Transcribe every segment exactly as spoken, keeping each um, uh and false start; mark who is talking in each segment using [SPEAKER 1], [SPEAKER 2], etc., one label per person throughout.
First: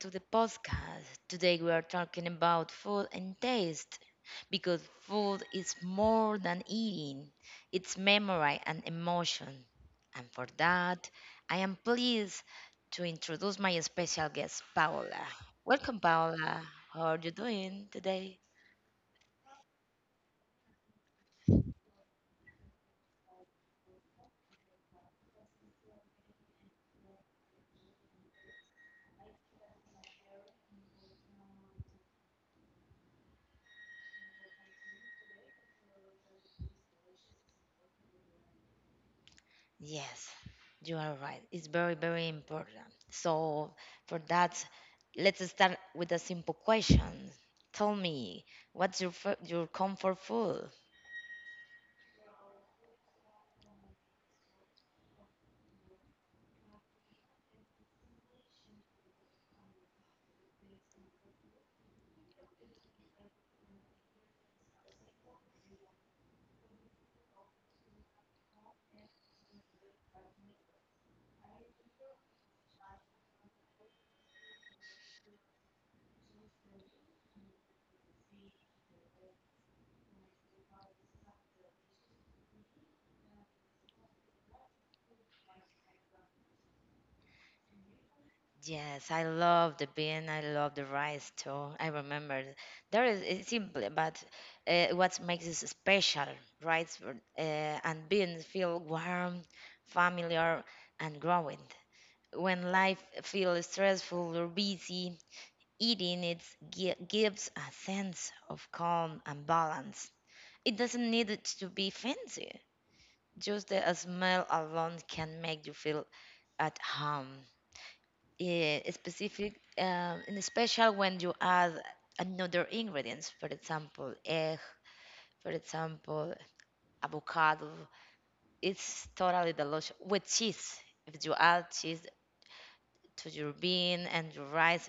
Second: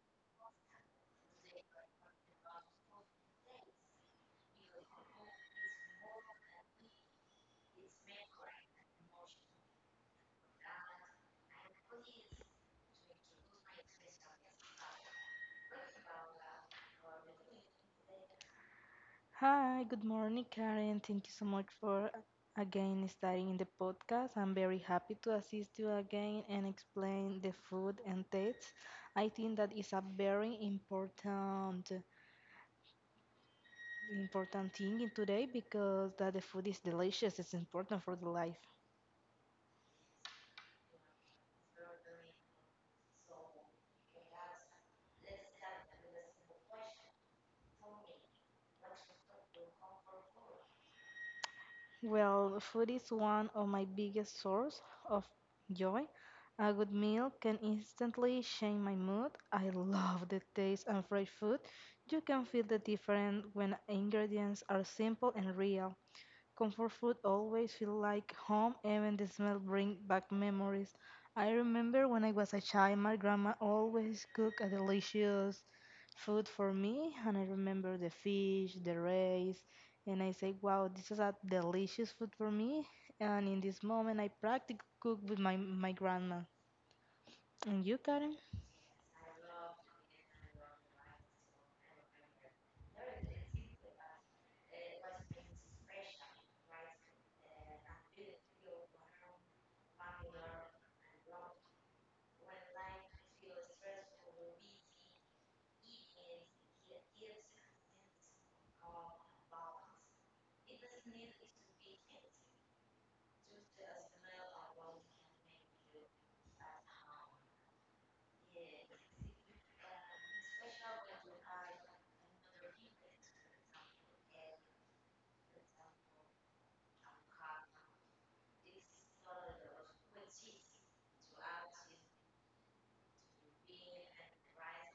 [SPEAKER 1] to the podcast. Today we are talking about food and taste because food is more than eating, it's memory and emotion. And for that, I am pleased to introduce my special guest, Paola. Welcome, Paola. How are you doing today?
[SPEAKER 2] Hi, good morning, Karen. Thank you so much for again starting in the podcast. I'm very happy to assist you again and explain the food and taste. I think that is a very important important thing in today because that the food is delicious. It's important for the life.
[SPEAKER 1] Yes, you are right. It's very, very important. So, for that, let's start with a simple question. Tell me, what's your fo- your comfort food?
[SPEAKER 2] Well, food is one of my biggest source of joy. A good meal can instantly change my mood. I love the taste of fresh food. You can feel the difference when ingredients are simple and real. Comfort food always feel like home, even the smell bring back memories. I remember when I was a child, my grandma always cooked a delicious food for me, and I remember the fish, the rice, and I say, "Wow, this is a delicious food for me." And in this moment, I practically cook with my my grandma. And you, Karen?
[SPEAKER 1] Yes, I love the bean. I love the rice too. I remember there is it's simple, but uh, what makes it special, rice uh, and beans feel warm, familiar, and growing. When life feels stressful or busy, eating it gi- gives a sense of calm and balance. It doesn't need it to be fancy. Just the smell alone can make you feel at home. Yeah, specific, um, and especially when you add another ingredients, for example, egg, for example, avocado. It's totally delicious with cheese. If you add cheese to your bean and your rice,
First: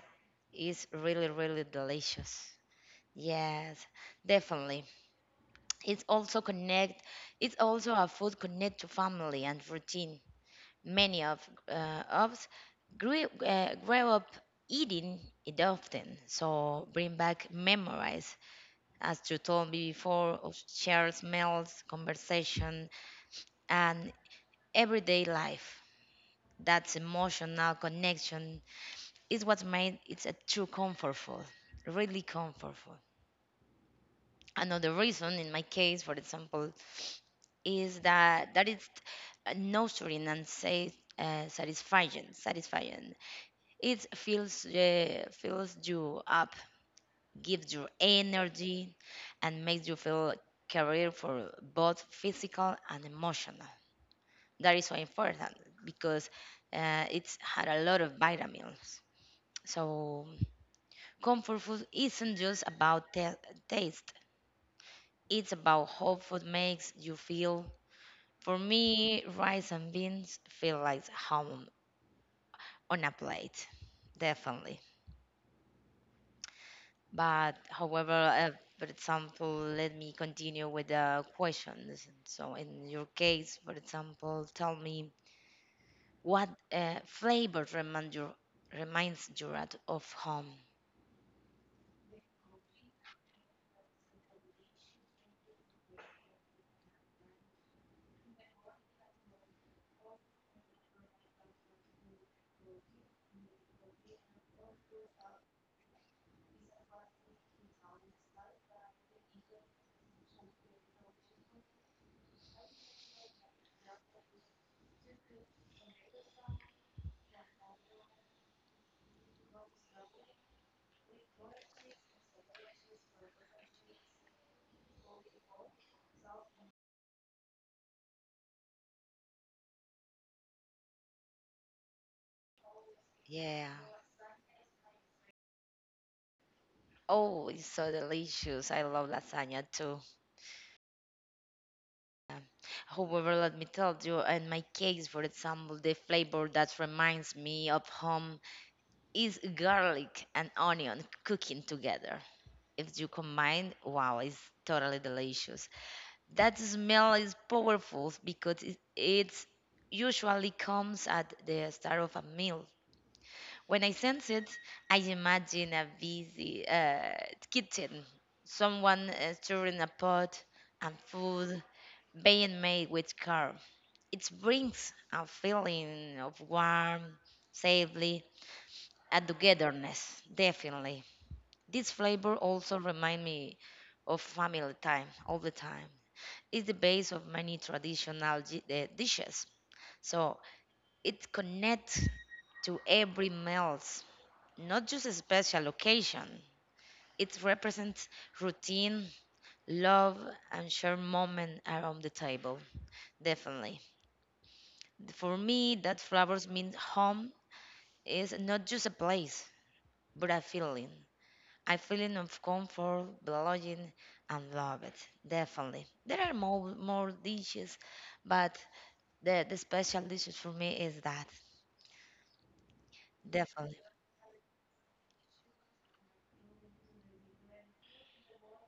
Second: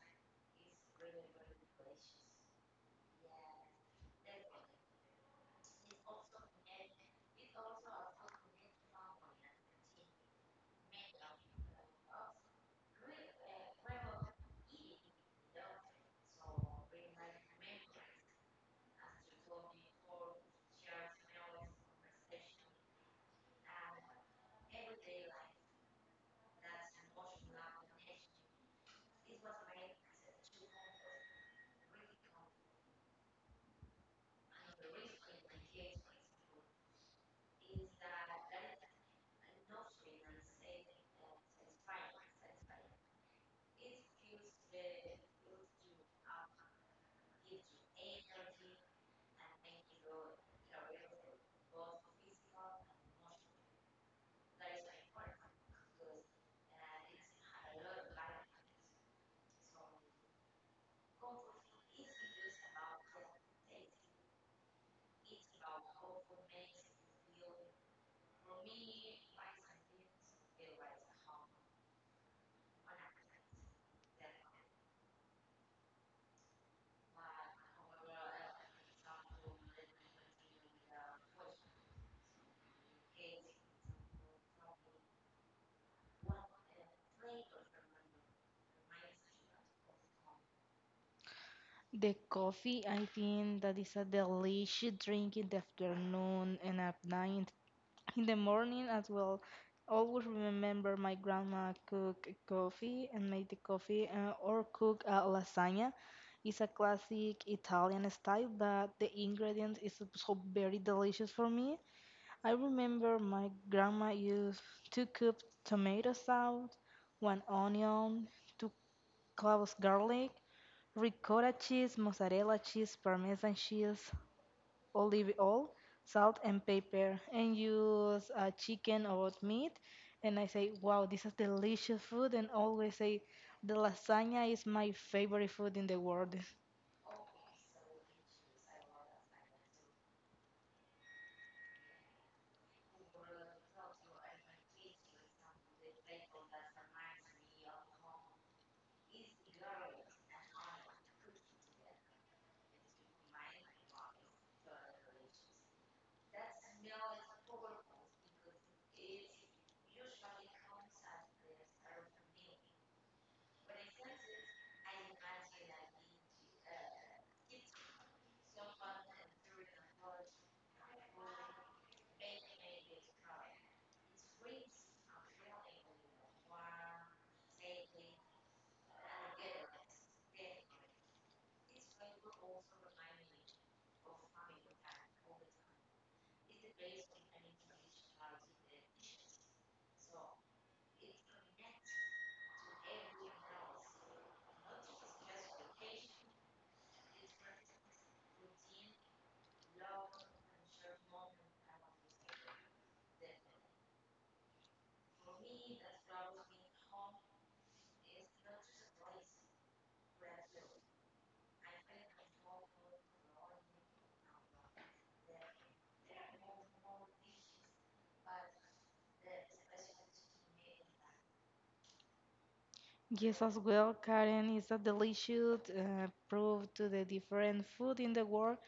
[SPEAKER 1] it's really, really delicious. Yes, definitely. It's also connect. It's also a food connect to family and routine. Many of uh, us grew, uh, grew up eating it often, so bring back memories, as you told me before, of shared smells, conversation, and everyday life. That emotional connection is what made it a true comfortful, really comfortful. Another reason, in my case, for example, is that that is uh, nurturing and say uh, satisfying satisfying it fills uh, fills you up, gives you energy and makes you feel career for both physical and emotional. That is so important because uh, it's had a lot of vitamins, so comfort food isn't just about ta- taste it's about how food makes you feel. For me, rice and beans feel like home on a plate, definitely. But however, uh, for example, let me continue with the questions. So, in your case, for example, tell me what uh, flavor remind you, reminds you at- of home.
[SPEAKER 2] The coffee, I think that is a delicious drink in the afternoon and at night. In the morning as well. Always remember my grandma cook coffee and make the coffee uh, or cook a lasagna. It's a classic Italian style, but the ingredient is so very delicious for me. I remember my grandma used two cups tomato sauce, one onion, two cloves garlic, ricotta cheese, mozzarella cheese, parmesan cheese, olive oil, salt, and pepper, and use uh, chicken or meat. And I say, wow, this is delicious food. And always say,
[SPEAKER 1] Yeah.
[SPEAKER 2] the lasagna is my favorite food in the world.
[SPEAKER 1] Oh, it's so delicious. I love lasagna too. Yeah. However, let me tell you, in my case, for example, the flavor that reminds me of home is garlic and onion cooking together. If you combine, wow, it's totally delicious. That smell is powerful because it it's usually comes at the start of a meal. When I sense it, I imagine a busy uh, kitchen, someone uh, stirring a pot and food being made with care. It brings a feeling of warmth, safely, and togetherness, definitely. This flavor also remind me of family time all the time. It's the base of many traditional di- eh, dishes. So it connects to every meals, not just a special occasion. It represents routine, love, and shared moment around the table. Definitely. For me, that flowers mean home is not just a place, but a feeling. I feeling of comfort, belonging, and love it. Definitely. There are more more dishes, but the the special dishes for me is that.
[SPEAKER 2] Yes, as
[SPEAKER 1] Definitely.
[SPEAKER 2] well, Karen is a delicious uh, proof to the different food in the world.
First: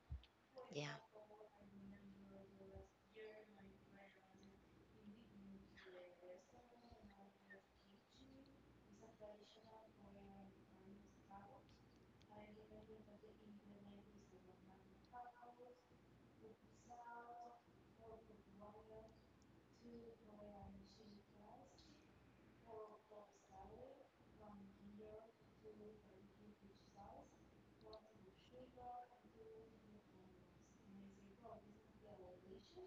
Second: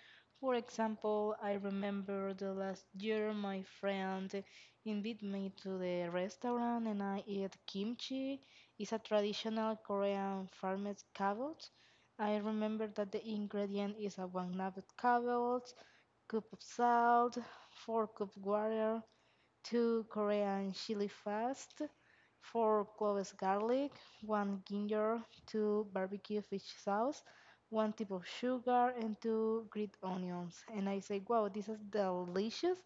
[SPEAKER 2] For
[SPEAKER 1] Yeah.
[SPEAKER 2] example, I remember the last year my friend invited me to the restaurant and I ate kimchi. It's a traditional Korean farmed cabbage. I remember that the ingredient is a one nugget cabbage, cup of salt, four cup water, two Korean chili fast, four cloves garlic, one ginger, two barbecue fish sauce, one tip of sugar, and two grilled onions. And I say, wow, this is delicious,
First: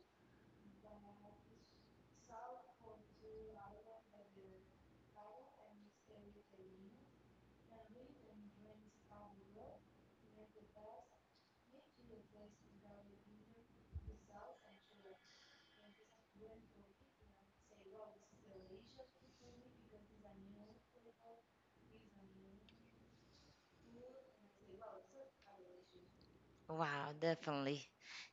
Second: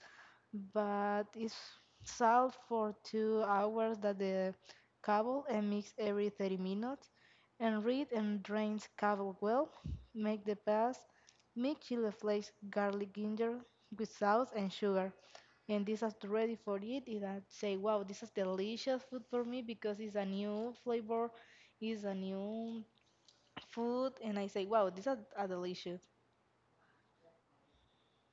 [SPEAKER 2] but it's salt for two hours that the cable and mix every thirty minutes. And read and drains cable well. Make the paste. Mix chili flakes, garlic, ginger with sauce and sugar and this is ready for it, and I say, wow, this is delicious food for me because it's a new flavor, it's a new food, and I say, wow, this is a delicious.
[SPEAKER 1] Wow, definitely.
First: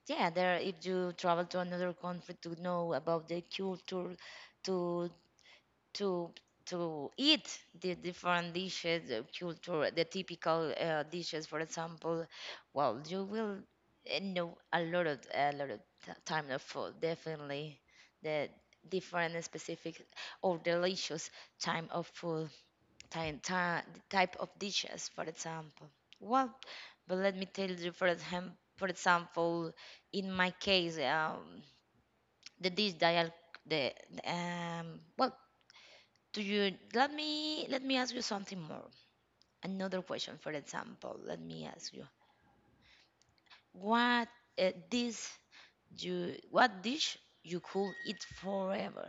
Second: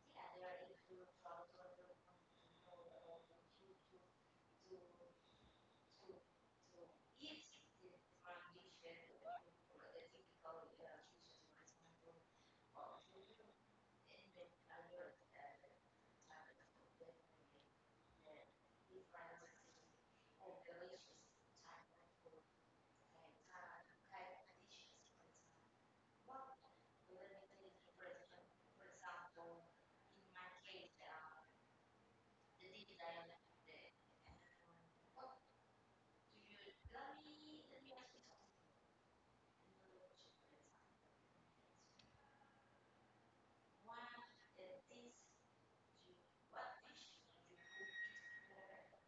[SPEAKER 1] Yeah, there if you travel to another country to know about the culture, to to to eat the different dishes, the culture, the typical uh, dishes, for example, well, you will uh, know a lot of a lot of t- time of food, definitely, the different and specific or delicious time of food, time, time type of dishes, for example. Well, but let me tell you, for example, for example, in my case, um, the dish that I the um, well do you let me let me ask you something more? Another question, for example, let me ask you what uh, this you what dish you could eat forever,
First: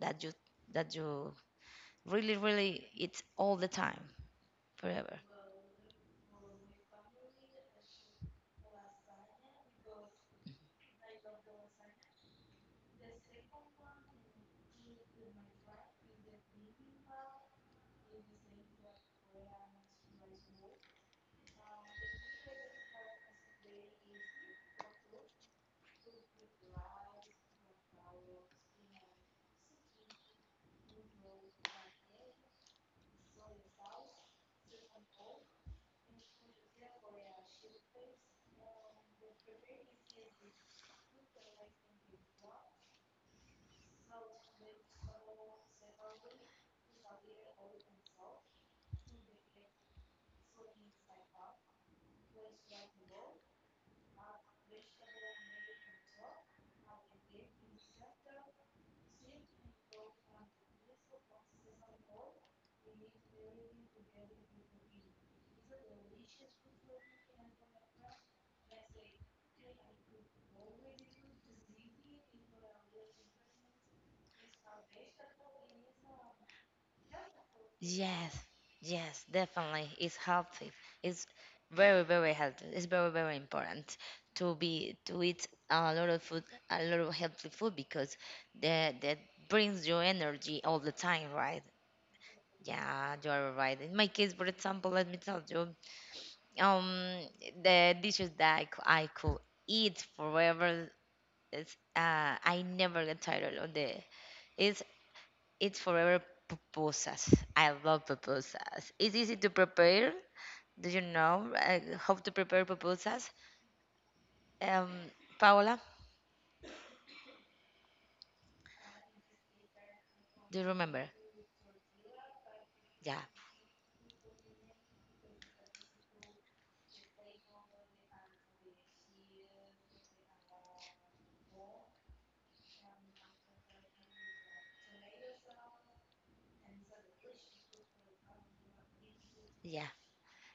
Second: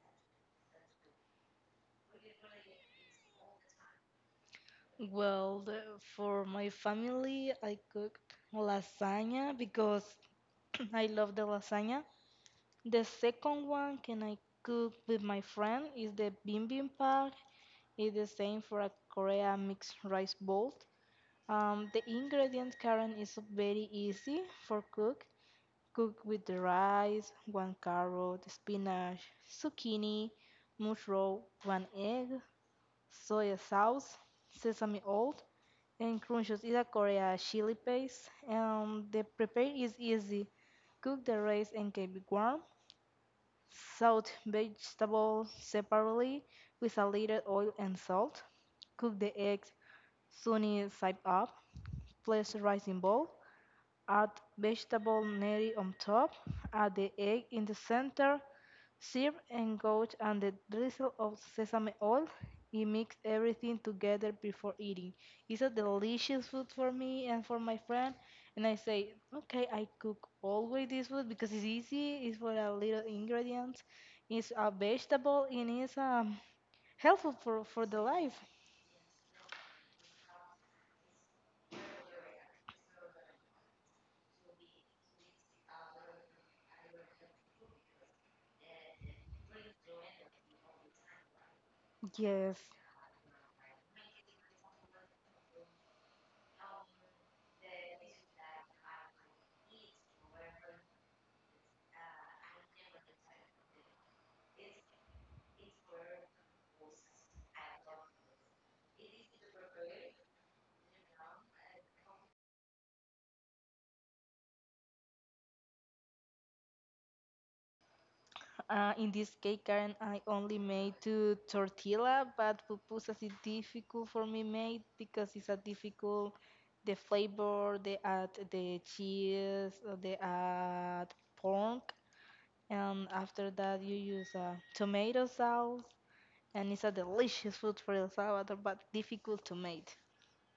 [SPEAKER 1] that you that you really really eat all the time forever.
[SPEAKER 2] Well the- for my family I cooked lasagna because I love the lasagna. The second one can I cook with my friend is the bibimbap. It's the same for a Korea mixed rice bowl. Um, the ingredient current is very easy for cook. Cook with the rice, one carrot, spinach, zucchini, mushroom, one egg, soy sauce, sesame oil, and crunches is a Korea chili paste. And the prepare is easy. Cook the rice and keep it warm. Saute vegetables separately with a little oil and salt. Cook the eggs sunny side up. Place rice in bowl. Add vegetable neri on top, add the egg in the center, serve engaged and the drizzle of sesame oil. You mix everything together before eating. It's a delicious food for me and for my friend. And I say, okay, I cook always this food because it's easy. It's for a little ingredients. It's a vegetable and it's um, helpful for, for the life.
[SPEAKER 1] Yes, yes, definitely. It's healthy. It's very, very healthy. It's very, very important to be to eat a lot of food, a lot of healthy food because that that brings you energy all the time, right?
[SPEAKER 2] Yes.
[SPEAKER 1] Yeah, you are right. In my case, for example, let me tell you, um, the dishes that I, cou- I could eat forever is uh, I never get tired of the it's it's forever pupusas. I love pupusas. It's easy to prepare. Do you know uh, how to prepare pupusas? Um, Paola,
[SPEAKER 2] Uh, in this cake, Karen, I only
[SPEAKER 1] do you
[SPEAKER 2] made
[SPEAKER 1] remember?
[SPEAKER 2] two tortilla, but
[SPEAKER 1] Yeah,
[SPEAKER 2] pupusas is difficult for me made because it's a difficult. The flavor, they add the cheese, uh, they add pork, and after that you use uh, tomato sauce, and it's a delicious food for El Salvador, but difficult to
[SPEAKER 1] yeah.
[SPEAKER 2] make.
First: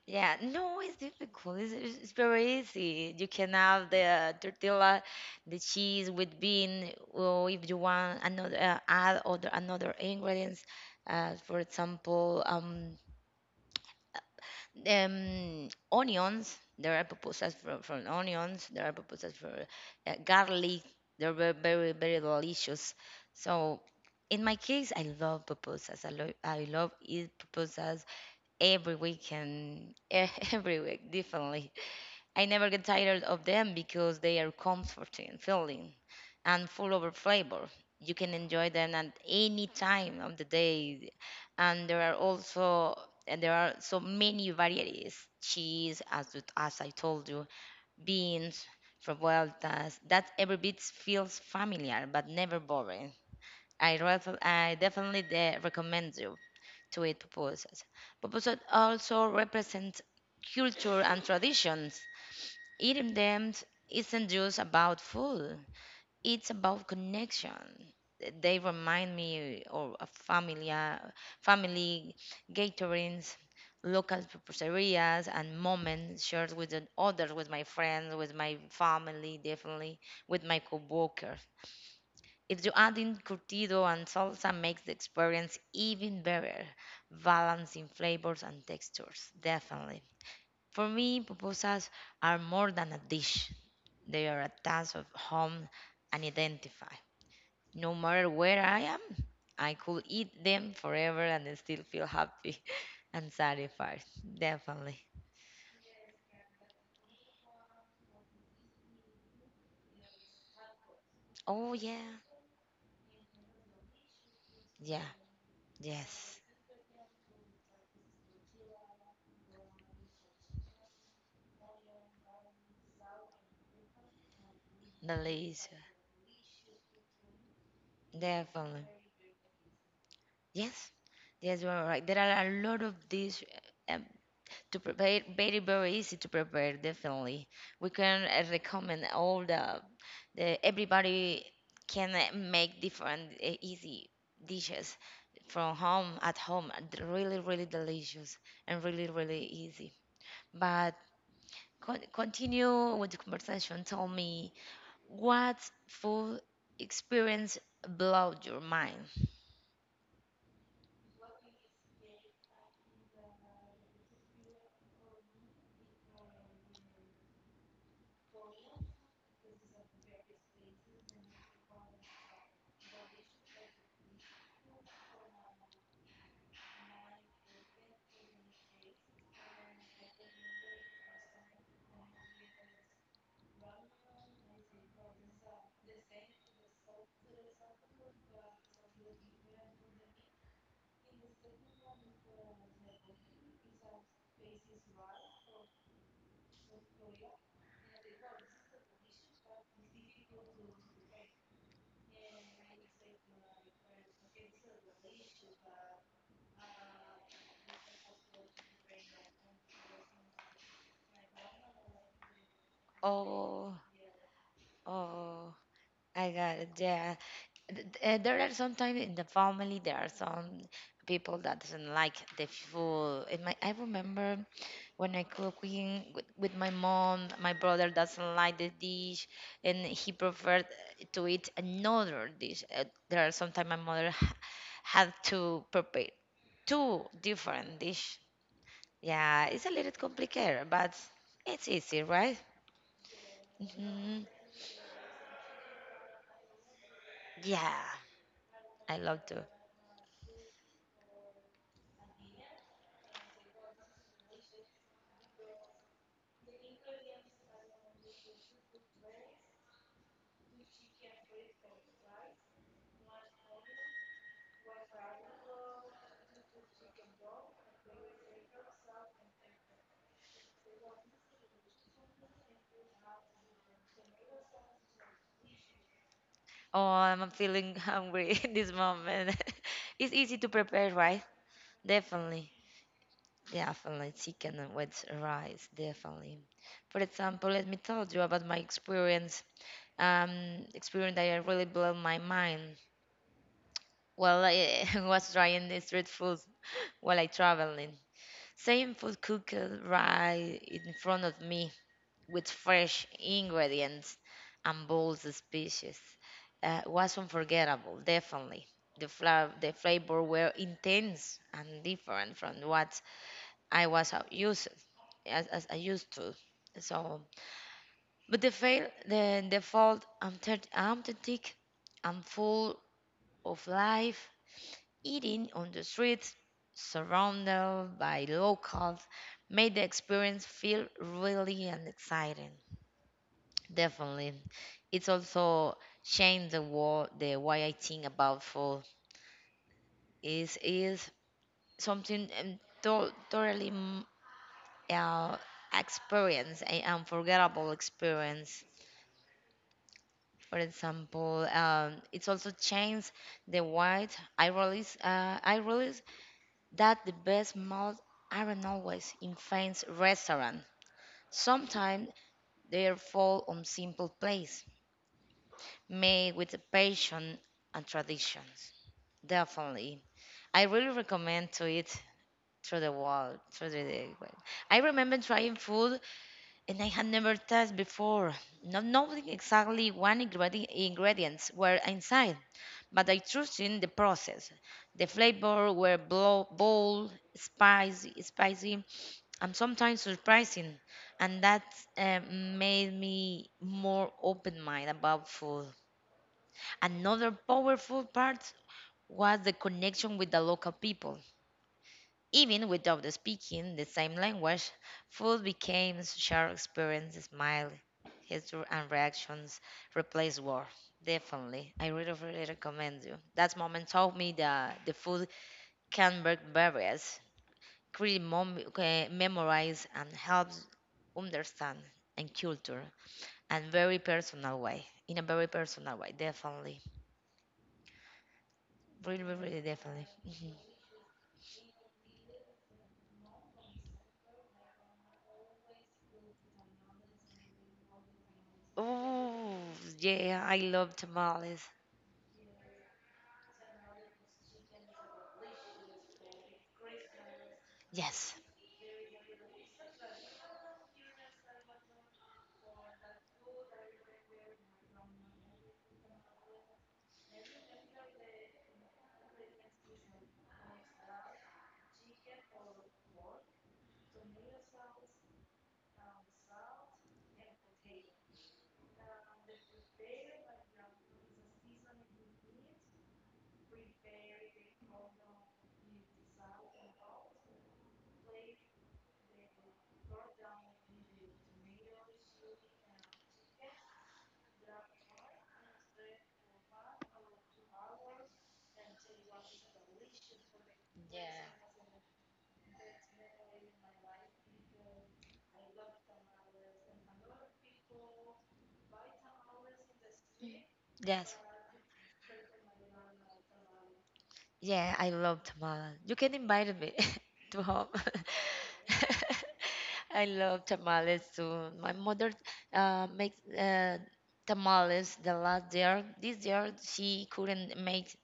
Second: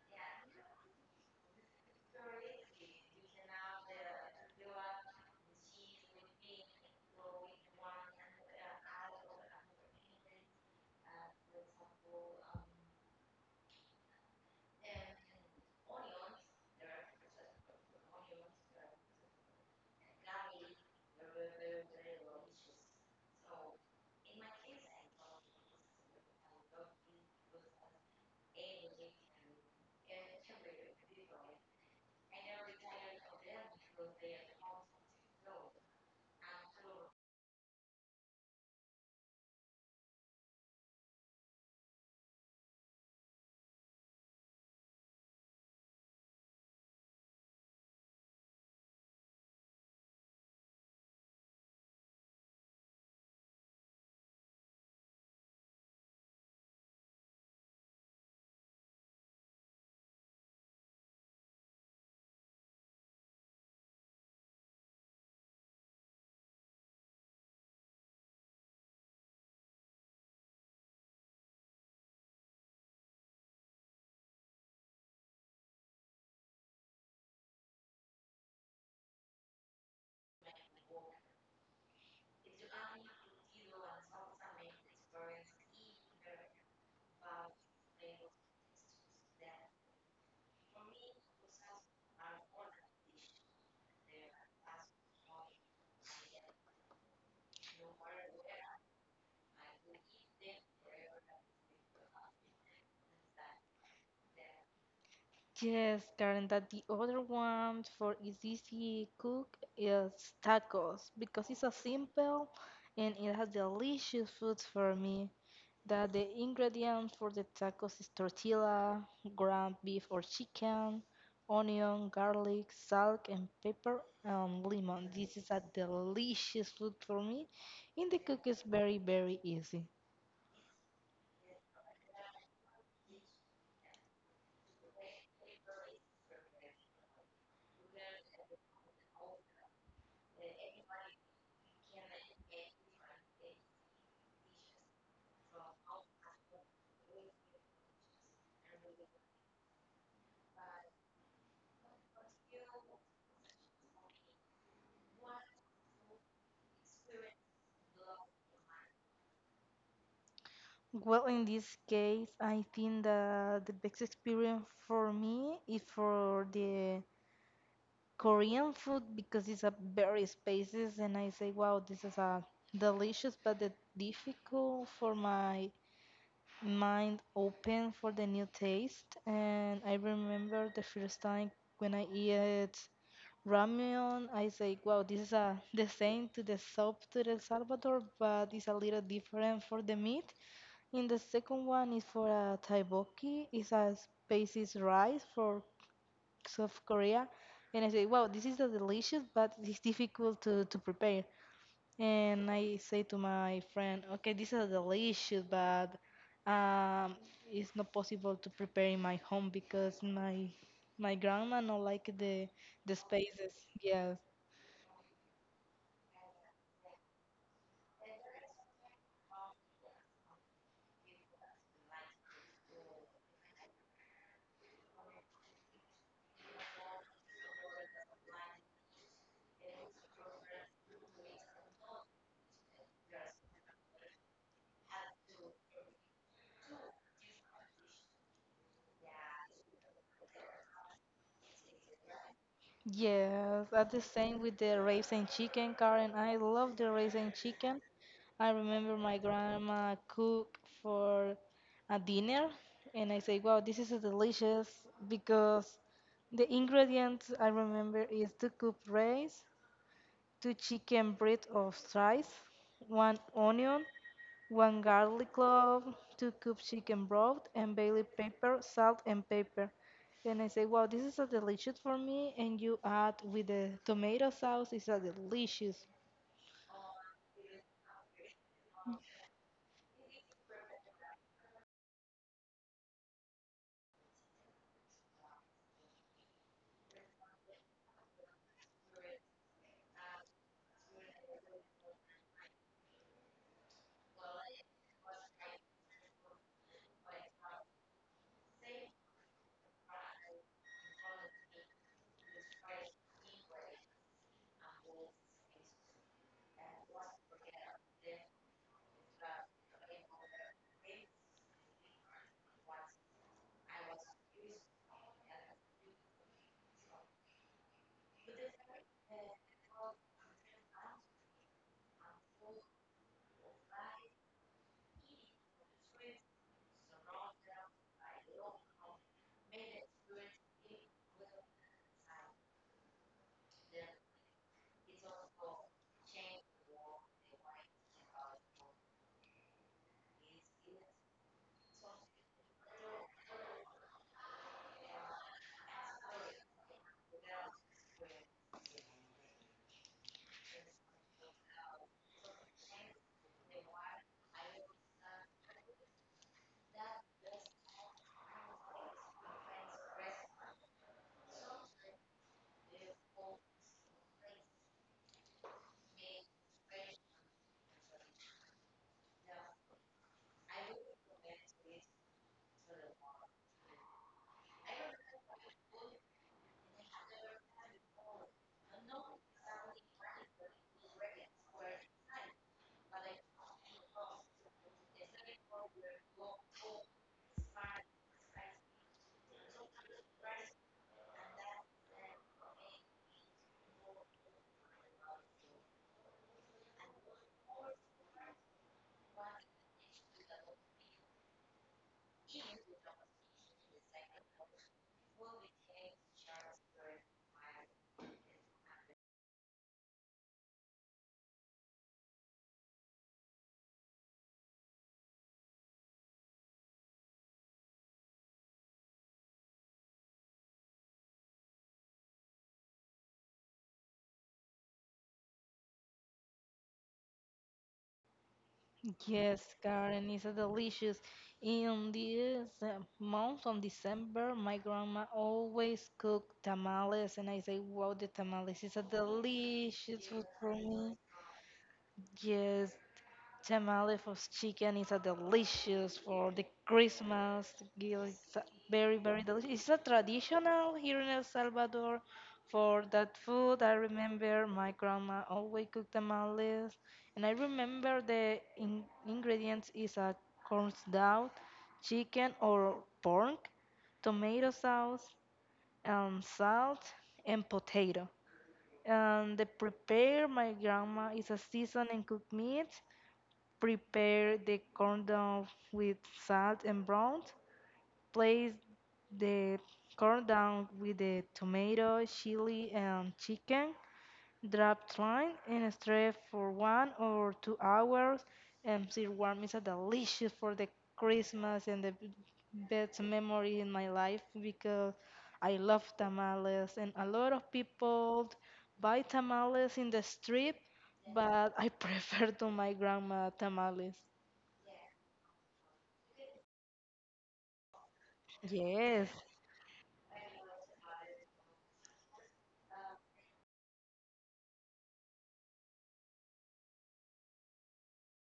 [SPEAKER 1] Yeah, no, it's difficult. It's, it's it's very easy. You can have the tortilla, the cheese with bean, or if you want another uh, add other another ingredients. Uh, for example, um, um, onions. There are proposals for, for onions. There are proposals for uh, garlic. They're very, very, very delicious. So, in my case, I love proposals. I love I love eat proposals every weekend, every week, differently. I never get tired of them because they are comforting, filling, and full of flavor. You can enjoy them at any time of the day, and there are also and there are so many varieties: cheese, as it- as I told you, beans, revueltas. That every bit feels familiar but never boring. I ref- I definitely de- recommend you to eat pupusas. Pupusas also represent culture and traditions. Eating them isn't just about food, it's about connection. They remind me of a familia, family gatherings, local pizzerias, and moments shared with the others, with my friends, with my family, definitely, with my coworkers. If you add in curtido and salsa, makes the experience even better, balancing flavors and textures, definitely. For me, pupusas are more than a dish. They are a task of home and identify. No matter where I am, I could eat them forever and still feel happy and satisfied. Definitely.
[SPEAKER 2] Yes, Karen, that the other one for is easy cook is tacos because it's a
[SPEAKER 1] Oh yeah,
[SPEAKER 2] simple and it has delicious foods for
[SPEAKER 1] yeah,
[SPEAKER 2] me. That the
[SPEAKER 1] yes,
[SPEAKER 2] ingredients for the tacos is tortilla, ground beef or chicken, onion, garlic, salt, and pepper and lemon. This is a
[SPEAKER 1] delicious.
[SPEAKER 2] delicious food for me, and the cook is
[SPEAKER 1] Definitely.
[SPEAKER 2] very very easy.
[SPEAKER 1] Yes, yes, you are right. There are a lot of these. uh, to prepare very very easy to prepare definitely, we can uh, recommend all the, the everybody can uh, make different uh, easy dishes from home at home, and really really delicious and really really easy. But con- continue with the conversation. Tell me what food experience blew your mind.
[SPEAKER 2] Well, in this case, I think that the best experience for me is for the Korean food because it's a very spaces, and I say, wow, this is a delicious, but the difficult for my mind open for the new taste. And I remember the first time when I eat ramen, I say, wow, this is a the same to the soup to El Salvador, but it's a little different for the meat. And the second one is for uh, tteokbokki. It's a spicy rice for South Korea. And I say, wow, this is a delicious, but it's difficult to, to prepare. And I say to my friend, okay, this is delicious, but um, it's not possible to prepare in my home because my my grandma not like the the spices.
[SPEAKER 1] Oh,
[SPEAKER 2] Yes.
[SPEAKER 1] oh, I got it. Yeah, th- th- uh, there are sometimes in the family there are some people that doesn't like the food, and my, I remember when I cooking with, with my mom, my brother doesn't like the dish and he preferred to eat another dish. Uh, there are sometimes my mother ha- had to prepare two different dish. Yeah, it's a little complicated but it's easy, right?
[SPEAKER 2] Yes, that's the
[SPEAKER 1] Hmm,
[SPEAKER 2] same with the raisin chicken, Karen. I love the raisin chicken.
[SPEAKER 1] yeah,
[SPEAKER 2] I remember
[SPEAKER 1] I
[SPEAKER 2] my
[SPEAKER 1] love to.
[SPEAKER 2] grandma cook for a dinner, and I say, "Wow, this is delicious!" Because the ingredients I remember is two cup rice, two chicken breast of slice, one onion, one garlic clove, two cups chicken broth, and bay leaf pepper, salt, and pepper. Then I say, wow, this is a delicious for me. And you add with the tomato sauce, it's a delicious.
[SPEAKER 1] Oh, I'm feeling hungry in this moment. It's easy to prepare, right? Definitely. Definitely. Chicken with rice, definitely. For example, let me tell you about my experience. Um, experience that really blew my mind. Well, I was trying the street food while I traveling. Same food cooked right in front of me, with fresh ingredients and bold species, uh, was unforgettable, definitely. The, fla- the flavor were intense and different from what I was uh, used as, as I used to. So, but the fail the the fault authentic authentic and full of life, eating on the streets, surrounded by locals, made the experience feel really and exciting. Definitely. It's also changed the war the way I think about food. is is something um, to, totally mm, uh, experience, an unforgettable experience. For example, um, it's also changed the way I realize uh, I realize that the best meals aren't always in fancy restaurant. Sometimes they fall on simple place made with passion and traditions. Definitely. I really recommend to eat through the wall, through the well, I remember trying food and I had never tasted before, not knowing exactly what ingredi- ingredients were inside, but I trusted in the process. The flavor were blow, bold, spicy, spicy, and sometimes surprising, and that uh, made me more open mind about food. Another powerful part was the connection with the local people. Even without speaking the same language, food became shared experience, smile, history, and reactions replaced war. Definitely. I really, really recommend you. That moment taught me that the food can break barriers, create mom- eh, memorize, and helps understand and culture and very personal way. In a very personal way, definitely. Really, really,
[SPEAKER 2] Yes,
[SPEAKER 1] really definitely.
[SPEAKER 2] Karen, it's a
[SPEAKER 1] Mhm.
[SPEAKER 2] delicious. In this uh, month on December, my grandma always cook tamales, and I say, wow, the tamales is a
[SPEAKER 1] Oh,
[SPEAKER 2] delicious food
[SPEAKER 1] yeah,
[SPEAKER 2] for
[SPEAKER 1] I
[SPEAKER 2] me.
[SPEAKER 1] love tamales.
[SPEAKER 2] Yes, tamale for chicken is a delicious for the Christmas meal. It's
[SPEAKER 1] Yes.
[SPEAKER 2] a very, very delicious. It's a traditional here in El Salvador for that food. I remember my grandma always cooked tamales, and I remember the in ingredients is a corn dough, chicken or pork, tomato sauce, and salt, and potato. And the prepare my grandma is a season and cooked meat. Prepare the corn down with salt and brown. Place the corn down with the tomato, chili, and chicken. Drop line and stir for one or two hours. And serve warm is a delicious for the Christmas
[SPEAKER 1] Yeah.
[SPEAKER 2] and the b- best memory in my life because I love tamales and a lot of people buy tamales in the street,
[SPEAKER 1] Yes.
[SPEAKER 2] but I prefer to my grandma tamales.
[SPEAKER 1] Yeah, I love tamales. You can invite me to home.
[SPEAKER 2] Yes.
[SPEAKER 1] I love tamales too. My mother uh, makes uh, tamales the last year. This year she couldn't make,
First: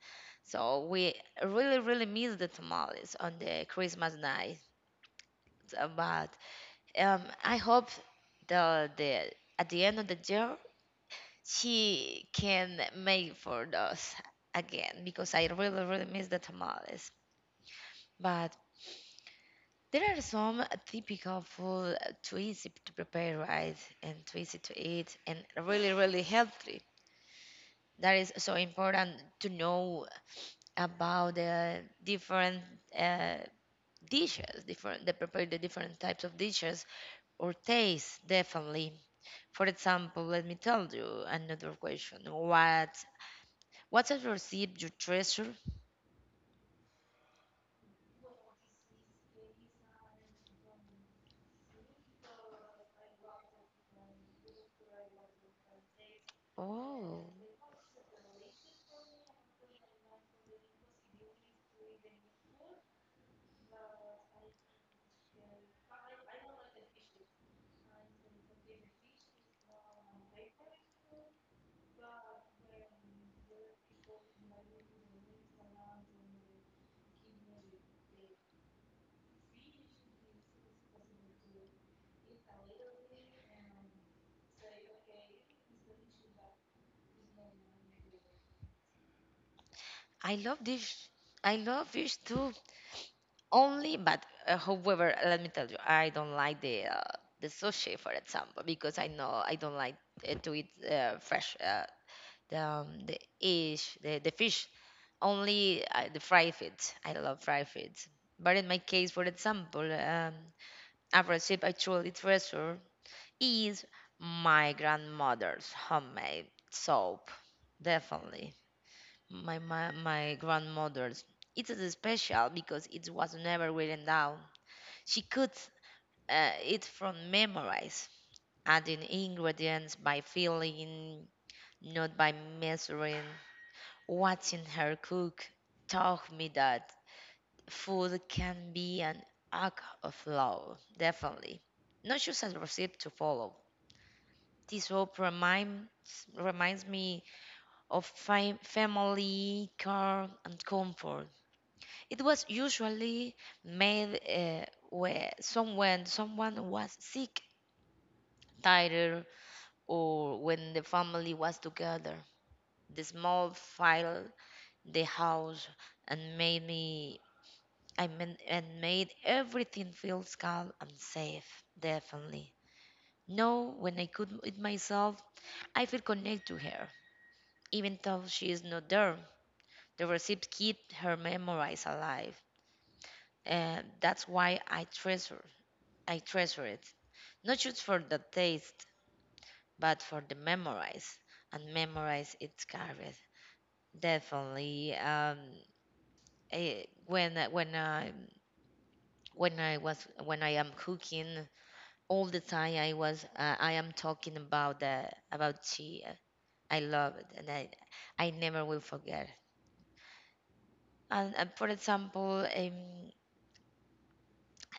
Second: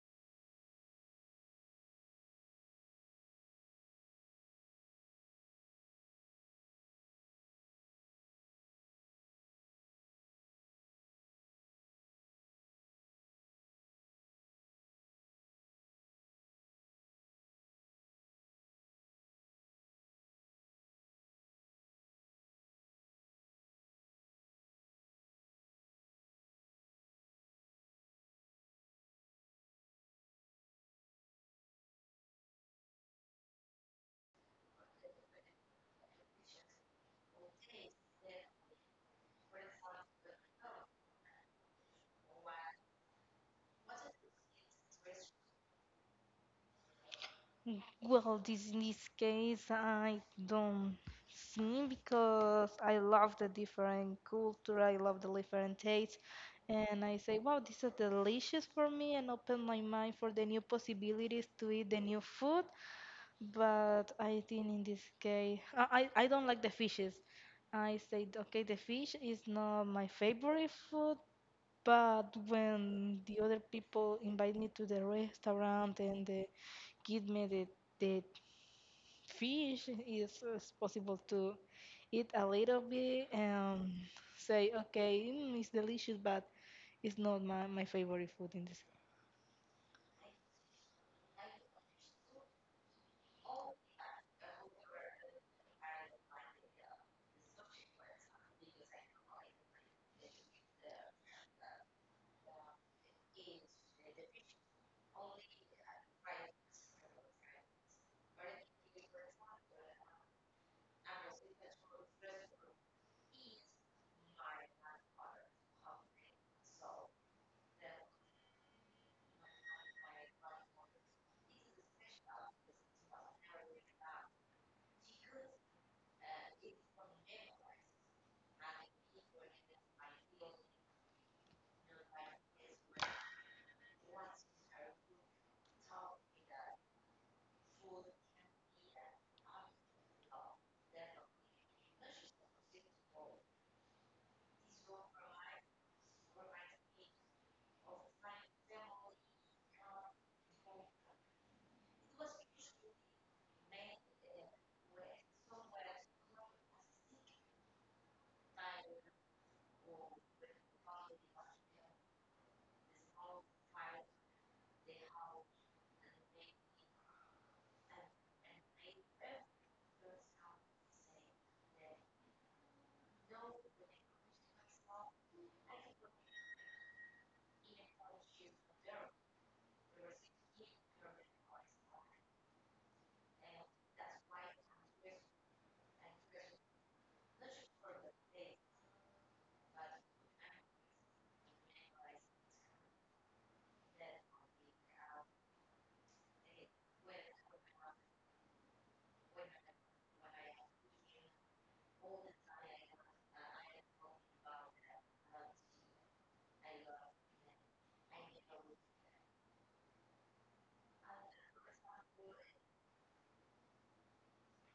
[SPEAKER 1] so we really, really miss the tamales on the Christmas night. So, but um, I hope the the at the end of the year she can make for us again because I really, really miss the tamales. But there are some typical food too easy to prepare, right? And too easy to eat and really, really healthy. That is so important to know about the different uh, dishes, different they prepare the different types of dishes or taste, definitely. For example, let me tell you another question. What What's a receipt you treasure?
[SPEAKER 2] Well, this in this case, I don't sing because I love the different culture, I love the different taste, and I
[SPEAKER 1] Oh,
[SPEAKER 2] say, wow, this is delicious for me, and open my mind for the new possibilities to eat the new food. But I think in this case, I, I, I don't like the fishes. I said, okay, the fish is not my favorite food, but when the other people invite me to the restaurant and they give me the, the fish, it's, it's possible to eat a little bit and say, okay, mm, it's delicious, but it's not my, my favorite food in this.
[SPEAKER 1] I love dish. I love fish too. Only, but uh, however, let me tell you, I don't like the uh, the sushi, for example, because I know I don't like uh, to eat uh, fresh uh, the um, the fish, the, the fish. Only uh, the fried fish. I love fried fish. But in my case, for example, um, a recipe I truly treasure is my grandmother's homemade soap. Definitely. my, my, my grandmother's. It is special because it was never written down. She cooked uh, it from memorize, adding ingredients by feeling, not by measuring. Watching her cook taught me that food can be an act of love, definitely. Not just a recipe to follow. This hope reminds, reminds me of fam- family, care, and comfort. It was usually made uh, where someone someone was sick, tired, or when the family was together. The small file, the house, and made me I mean and made everything feels calm and safe. Definitely. Now, when I cook it myself, I feel connected to her, even though she is not there. The recipes keep her memories alive, and that's why I treasure I treasure it. Not just for the taste, but for the memorize. And memorize it's carried. Definitely. Um, eh, when when I when I was when I am cooking all the time, I was uh, I am talking about the about tea. I love it, and I I never will forget. And, and for example, um,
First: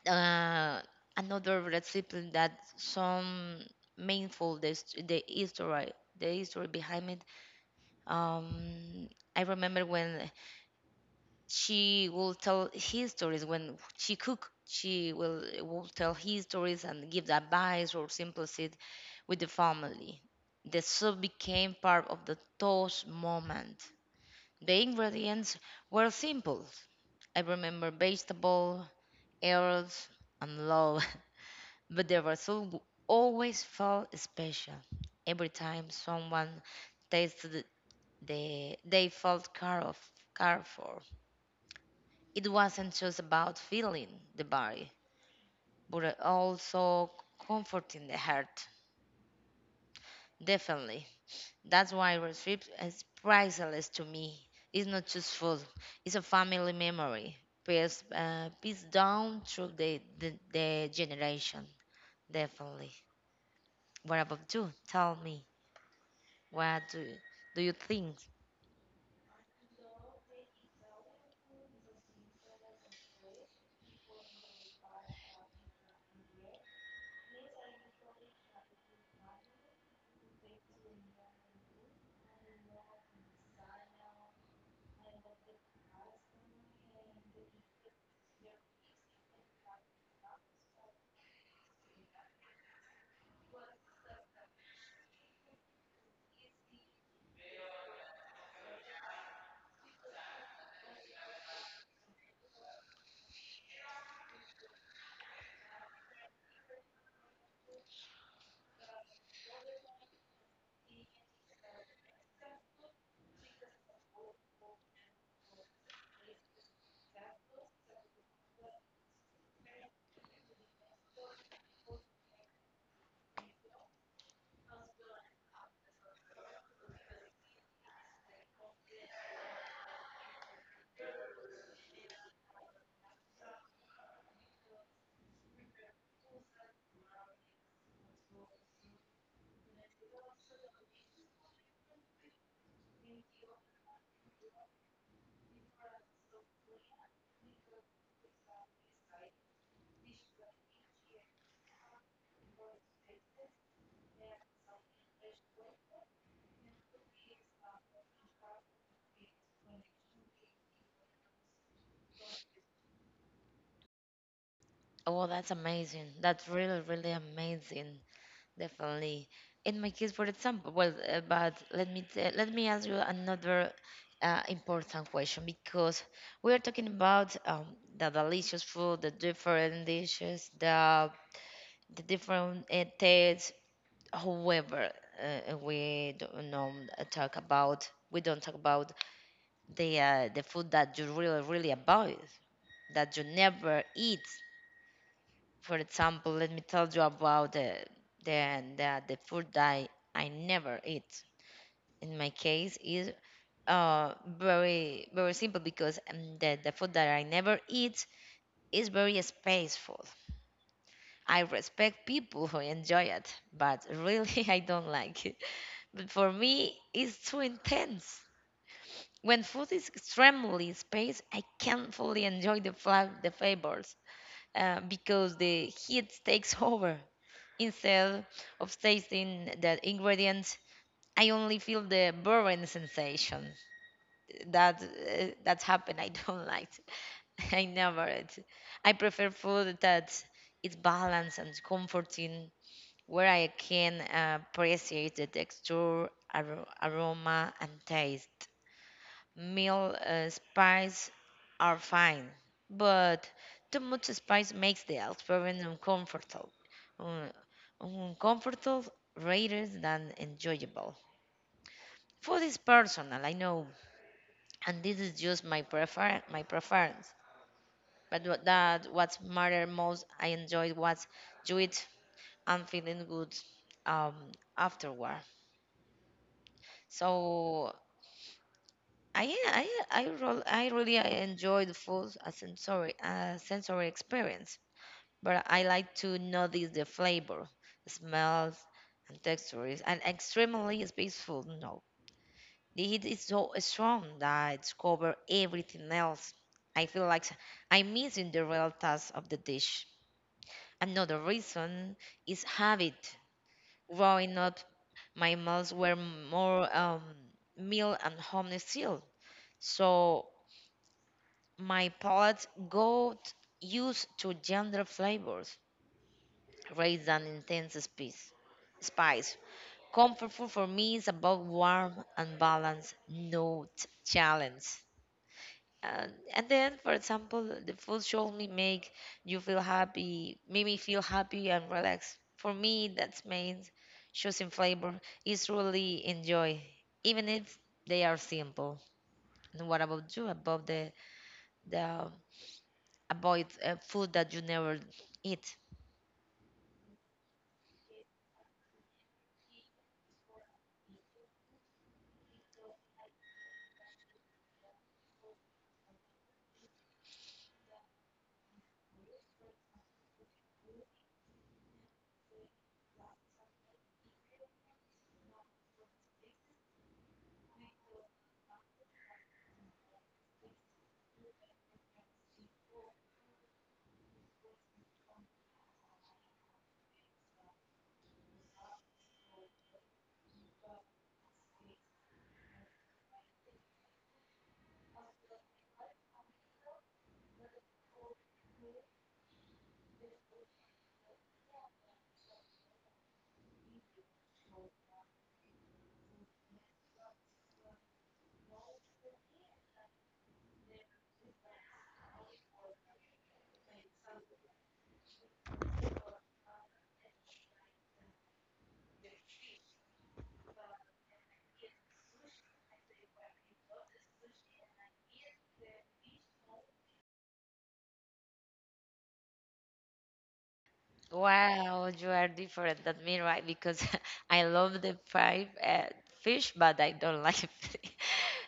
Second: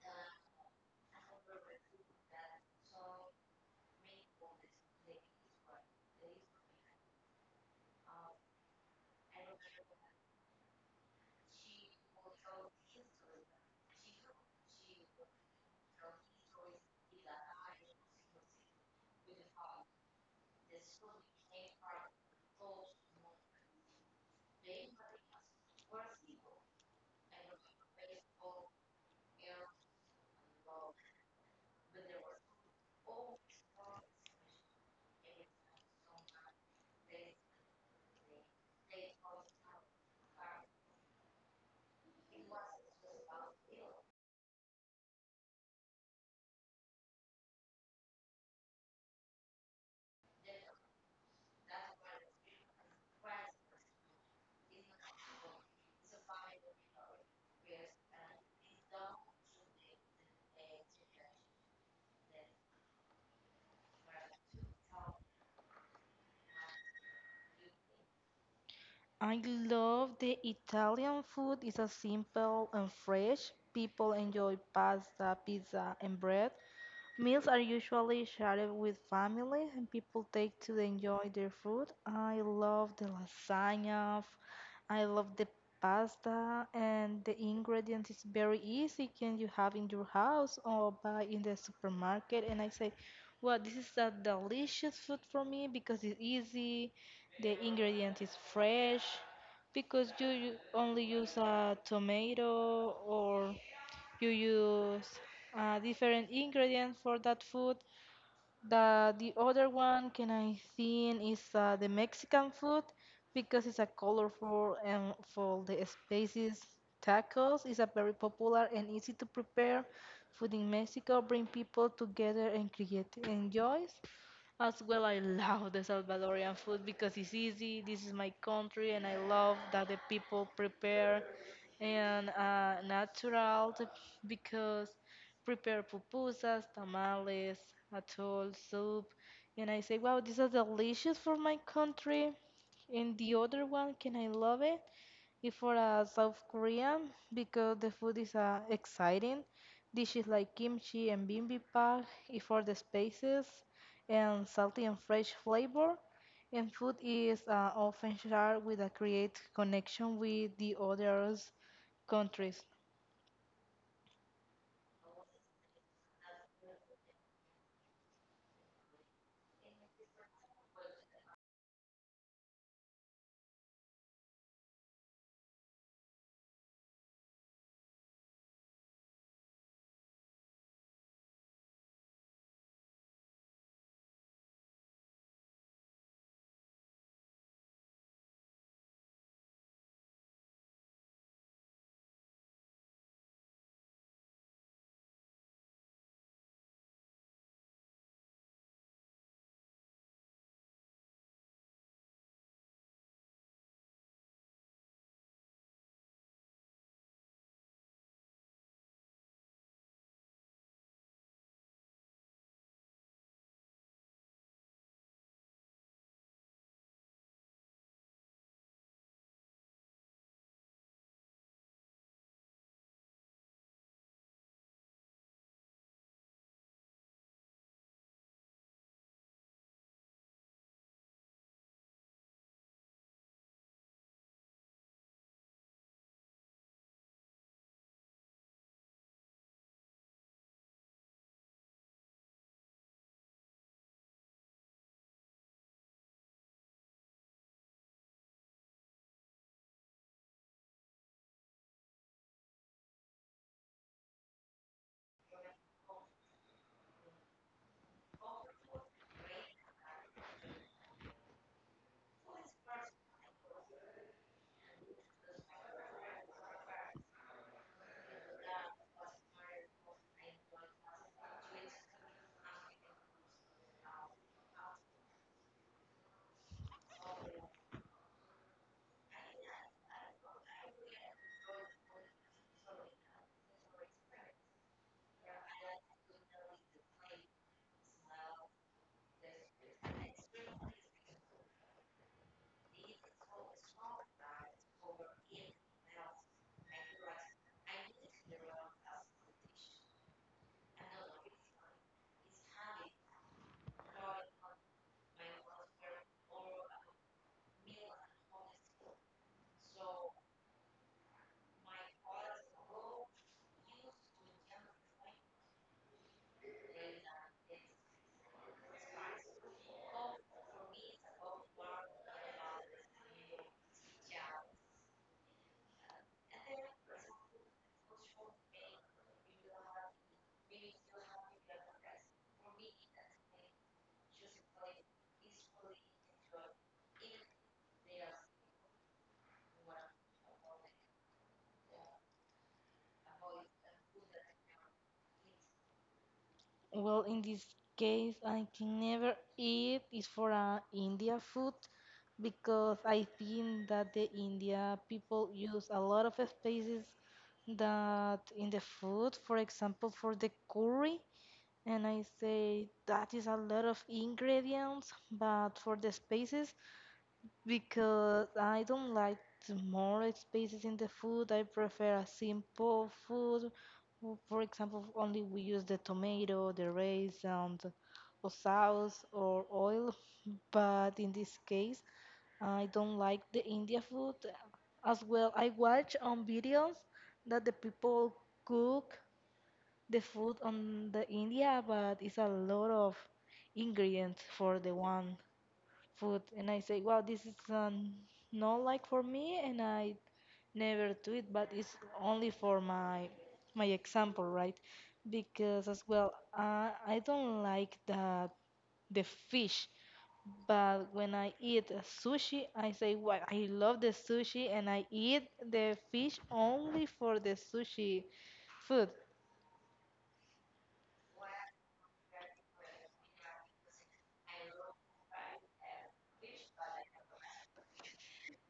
[SPEAKER 1] uh, another recipe that some meaningful the hist- the history the history behind it. Um, I remember when she will tell his stories when she cook. She will will tell his stories and give the advice or simplicity with the family. The soup became part of the toast moment. The ingredients were simple. I remember vegetable, herbs, and love, but the result always felt special. Every time someone tasted the they felt care of care for. It wasn't just about feeling the body, but also comforting the heart. Definitely. That's why road trips is priceless to me. It's not just food, it's a family memory. Passed, uh, passed down through the, the, the generation. Definitely. What about you? Tell me. What do you, do you think?
[SPEAKER 2] I love the Italian food. It's a simple and fresh. People enjoy pasta, pizza, and bread. Meals are usually shared with family, and people take to enjoy their food. I love the lasagna. f- I love the pasta, and the ingredient is very easy. Can you have in your house or buy in the supermarket? And I say, well, this is a delicious food for me because it's easy. The ingredient is fresh because you, you only use a tomato or you use uh, different ingredients for that food. The the other one can I think is uh, the Mexican food because it's a colorful and for the spaces. Tacos is a very popular and easy to prepare food in Mexico, bring people together and create enjoys as well. I love the Salvadorian food because it's easy, this is my country, and I love that the people prepare and uh, natural t- because prepare pupusas, tamales, atoll, soup. And I say, wow, this is delicious for my country. And the other one, can I love it? It's for a South Korean because the food is uh, exciting. Dishes like kimchi and bibimbap is for the spices and salty and fresh flavor. And food is uh, often shared with a create connection with the others countries.
[SPEAKER 1] Oh, that's amazing. That's really, really amazing. Definitely. In my case, for example, well, uh, but let me tell, let me ask you another uh, important question because we are talking about um, the delicious food, the different dishes, the the different uh, tastes. However, uh, we don't know, uh, talk about we don't talk about the uh, the food that you really really avoid, that you never eat. For example, let me tell you about the the the, the food that I, I never eat. In my case, is uh very very simple because um, the the food that I never eat is very spaceful. I respect people who enjoy it, but really I don't like it. But for me, it's too intense. When food is extremely spaced, I can't fully enjoy the fla- the flavors uh, because the heat takes over. Instead of tasting the ingredients, I only feel the burning sensation. That uh, that happened. I don't like. I never it. I prefer food that is balanced and comforting, where I can uh, appreciate the texture, ar- aroma, and taste. Meal uh, spice are fine, but too much spice makes the experience uncomfortable, uh, uncomfortable rather than enjoyable. Food is personal, I know, and this is just my prefer my preference. But what- that what matter most, I enjoy what you eat and feeling good um, afterward. So I I I, rol- I really I enjoy the full uh, sensory uh, sensory experience, but I like to notice the flavor, smells, and textures, and extremely it's peaceful. No, the heat is so strong that it's cover everything else. I feel like I'm missing the real taste of the dish. Another reason is habit. Growing up, my meals were more um, meal and home style, so. My palate got used to gentler flavors rather than intense spice. Spice. Comfort food for me is about warm and balanced, not challenge. And, and then, for example, the food should only make you feel happy, make me feel happy and relaxed. For me, that means choosing flavor is really enjoy, even if they are simple. And what about you? About the the avoid uh, food that you never eat.
[SPEAKER 2] Well, in this case, I can never eat is for uh, India food because I think that the India people use a lot of spices that in the food, for example, for the curry. And I say that is a lot of ingredients, but for the spices, because I don't like the more spices in the food. I prefer a simple food. W- For example, only we use the tomato, the raisin, the- or sauce or oil. But in this case, I don't like the India food. As well, I watch on videos that the people cook the food on the India, but it's a lot of ingredients for the one food, and I say, wow, this is um, not like for me and I never do it, but it's only for my my example, right? Because as well, uh, I don't like the the fish, but when I eat a sushi, I say, wow, I love the sushi and I eat the fish only for the sushi food.
[SPEAKER 1] Wow, you are different than me, right? Because I love the fried uh, fish, but I don't like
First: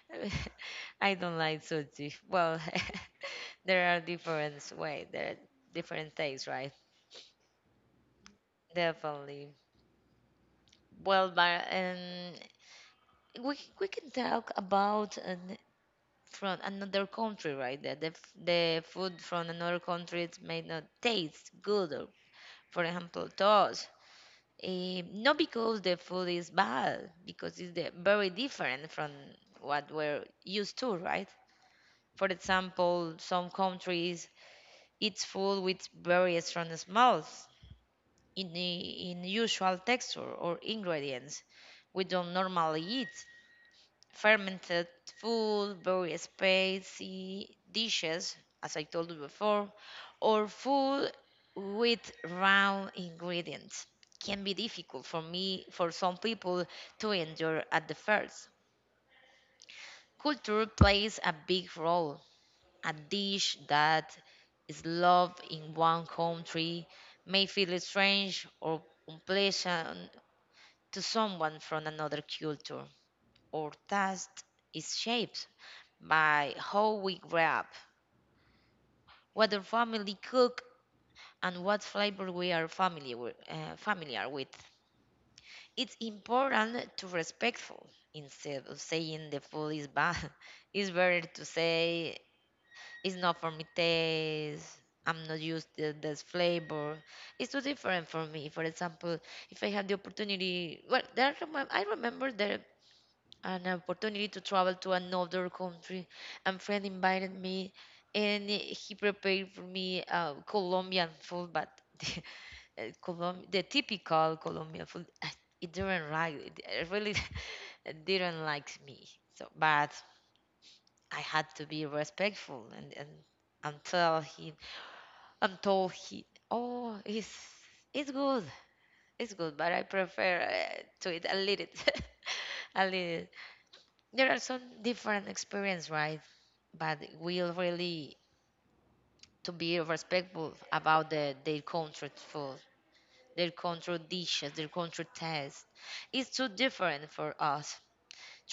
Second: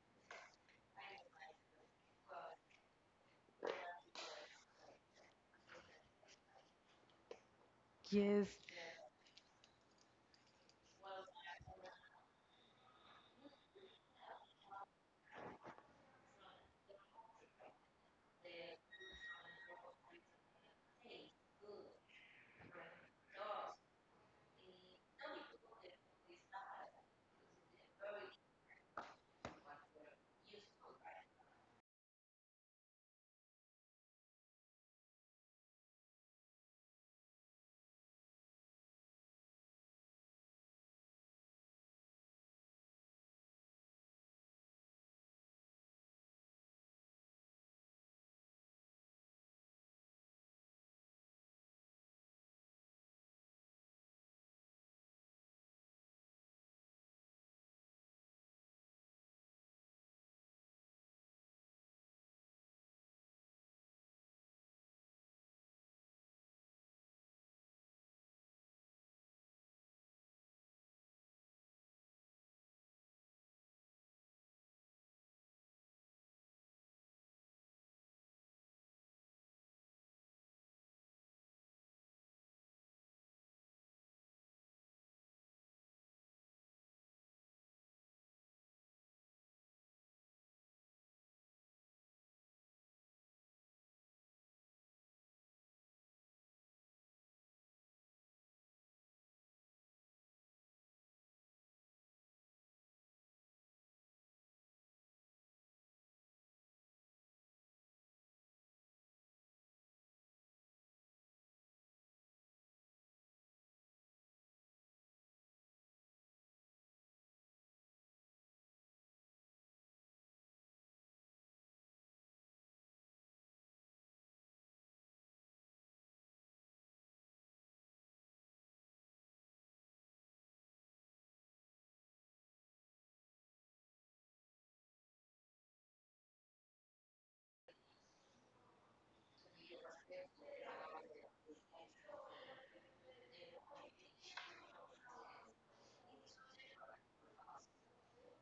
[SPEAKER 1] I don't like sushi. Well, there are different way, there are different tastes, right?
[SPEAKER 2] Yes.
[SPEAKER 1] Definitely. Well, but um, we we can talk about an, from another country, right? The, the f- the food from another country it may not taste good. Or, for example, toast. Eh, not because the food is bad, because it's the, very different from what we're used to, right? For example, some countries eat food with very strong smells, in the unusual texture or ingredients we don't normally eat fermented food, very spicy dishes, as I told you before, or food with raw ingredients can be difficult for me, for some people to endure at the first. Culture plays a big role. A dish that is loved in one country may feel strange or unpleasant to someone from another culture, or taste is shaped by how we grew up, what the family cook, and what flavor we are familiar with, uh, familiar with. It's important to respectful instead of saying the food is bad. It's better to say it's not for me taste. I'm not used to this flavor. It's too different for me. For example, if I had the opportunity, well, there I remem- I remember there an opportunity to travel to another country. And friend invited me, and he prepared for me uh, Colombian food, but the, uh, Colom- the typical Colombian food, it didn't like it. It really didn't like me. So, but I had to be respectful and and until he until he oh it's it's good it's good, but I prefer uh, to eat a little a little there are some different experience, right? But we'll really to be respectful about the their country food, their country dishes, their country taste. It's too different for us.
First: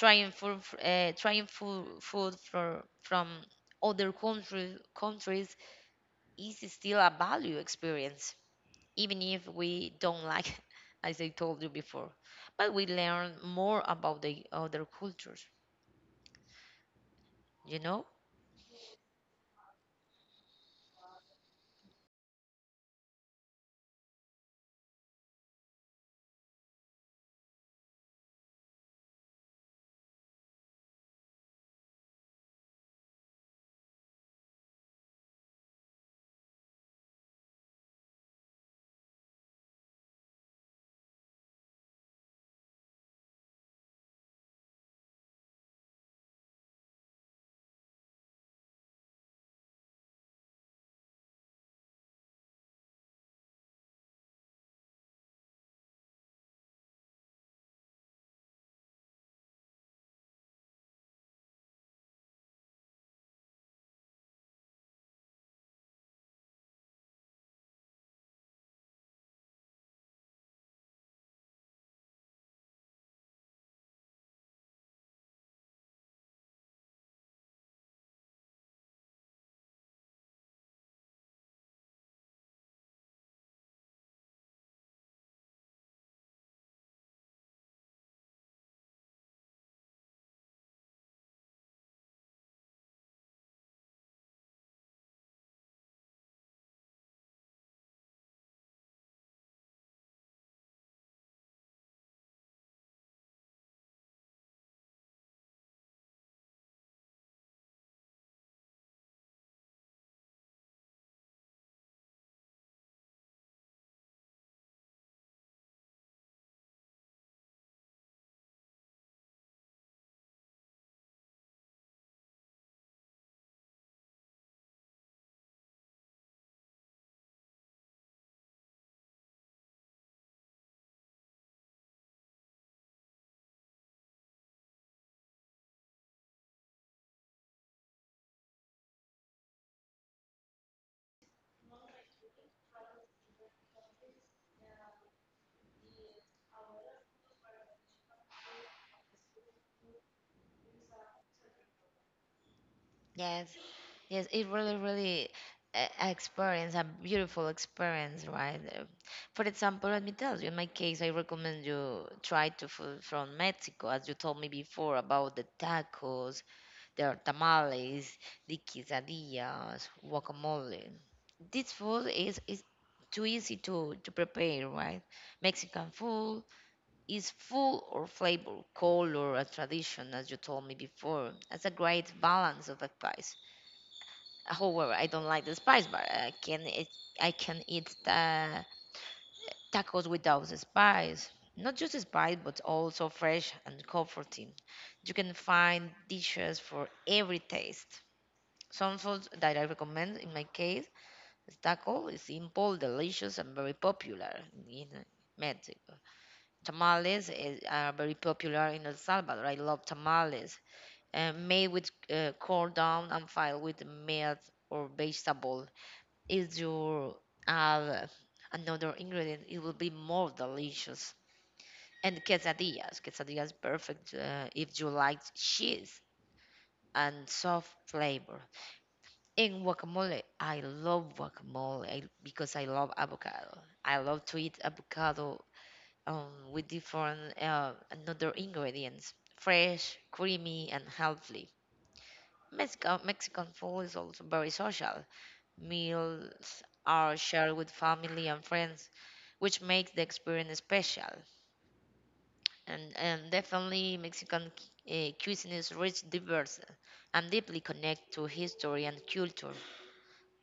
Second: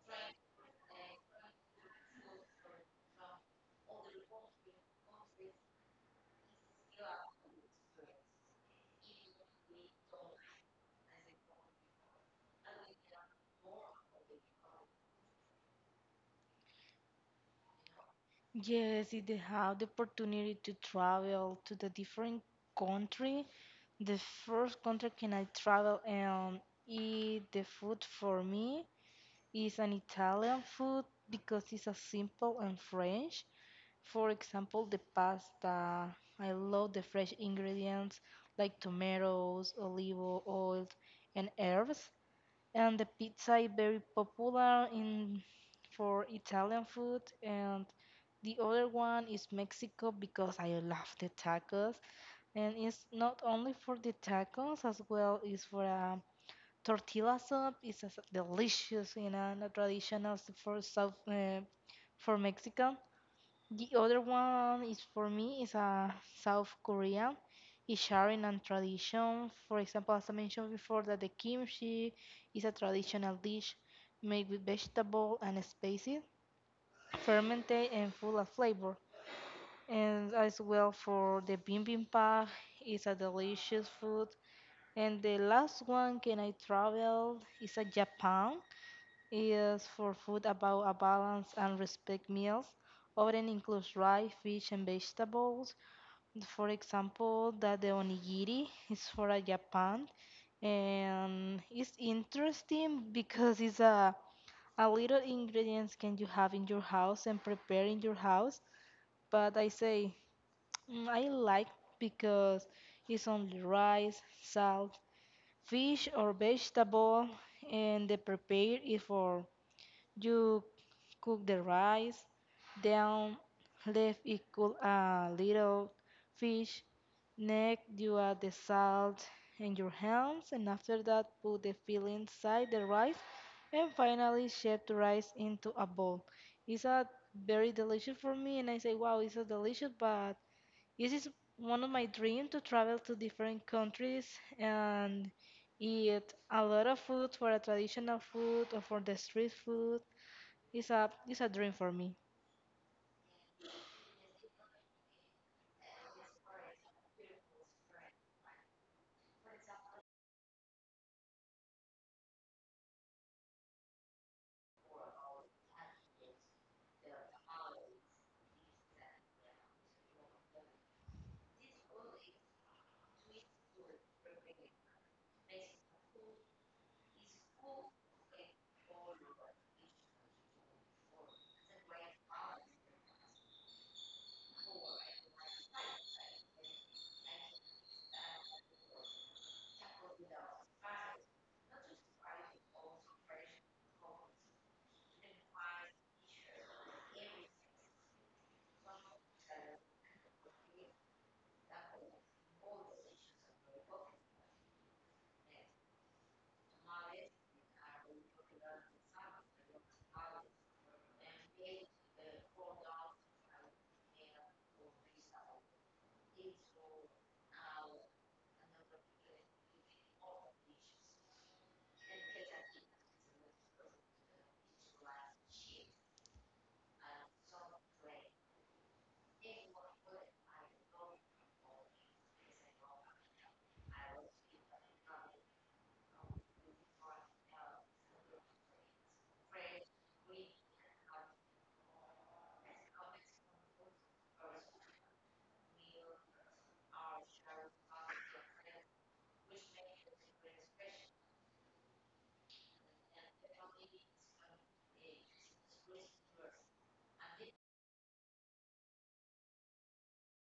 [SPEAKER 1] Trying food, uh, trying food, food for, from other country, countries is still a value experience, even if we don't like, as I told you before. But we learn more about the other cultures, you know.
[SPEAKER 2] Yes, if they have the opportunity to travel to the different country, the first country can I travel and eat the food for me is an Italian food because it's a simple and French. For example, the pasta. I love the fresh ingredients like tomatoes, olive oil, and herbs and the pizza is very popular in for Italian food and the other one is Mexico because I love the tacos and it's not only for the tacos as well is for a tortilla soup it's as delicious you know and a traditional s- for South uh, for Mexico. The other one is for me is uh, South Korea. Is sharing and tradition. For example, as I mentioned before, that the kimchi is a traditional dish made with vegetable and spices, fermented and full of flavor. And as well for the bibimbap, is a delicious food. And the last one, can I travel? Is a Japan, is for food about a balanced and respect meals. Often includes rice, fish, and vegetables. For example, that the onigiri is for a Japan, and it's interesting because it's a a little ingredients can you have in your house and prepare in your house. But I say "Mm, I like because it's only rice, salt, fish or vegetable, and the prepare it for you cook the rice, then leave it cool a little fish. Next, you add the salt and your hands, and after that, put the filling inside the rice, and finally, shape the rice into a bowl. It's a very delicious for me, and I say, wow, it's so delicious. But this is one of my dream to travel to different countries and eat a lot of food for a traditional food or for the street food it's a it's a dream for me.
[SPEAKER 1] Yes, yes, it really, really uh, experience a beautiful experience, right? Uh, For example, let me tell you, in my case, I recommend you try to food from Mexico, as you told me before about the tacos, their tamales, the quesadillas, guacamole. This food is is too easy to to prepare, right? Mexican food is full of flavor, color, and tradition, as you told me before. That's a great balance of advice. However, I don't like the spice, but I can eat, I can eat the tacos without the spice. Not just the spice, but also fresh and comforting. You can find dishes for every taste. Some foods that I recommend in my case is taco is simple, delicious, and very popular in Mexico. Tamales is, are very popular in El Salvador. I love tamales, uh, made with uh, corn down and filled with meat or vegetable if you add another ingredient, it will be more delicious. And quesadillas. Quesadillas perfect uh, if you like cheese and soft flavor. And guacamole. I love guacamole I- because I love avocado. I love to eat avocado um, with different uh, another ingredients. Fresh, creamy, and healthy. Mexico, Mexican food is also very social. Meals are shared with family and friends, which makes the experience special. And, and definitely, Mexican uh, cuisine is rich, diverse, and deeply connected to history and culture.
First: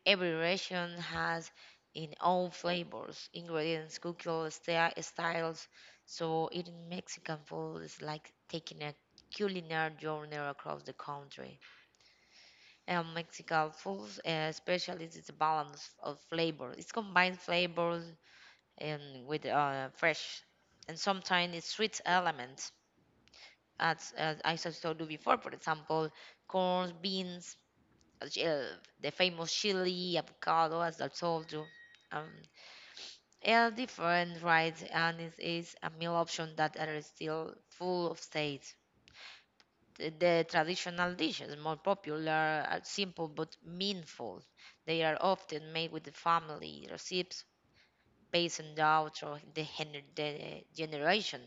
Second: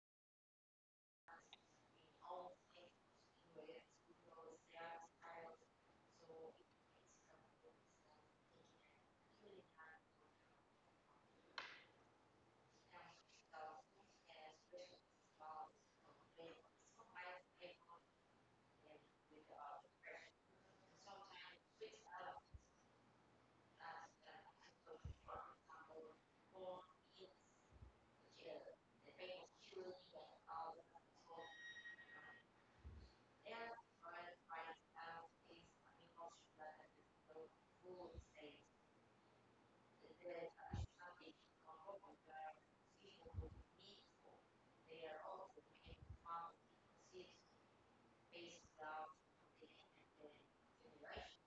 [SPEAKER 1] Every region has its own flavors, ingredients, cooking sti- styles, so eating Mexican food is like taking a culinary journey across the country. And Mexican foods, uh, especially it's a balance of flavor. It's combined flavors and with uh, fresh, and sometimes it's sweet elements, as, as I just told you before. For example, corn, beans, uh, ch- uh, the famous chili, avocado, as I told you. Um, and different, right? And it is a meal option that are still full of taste. The the traditional dishes, more popular, are simple but meaningful. They are often made with the family recipes, passed down through the hen- the generation.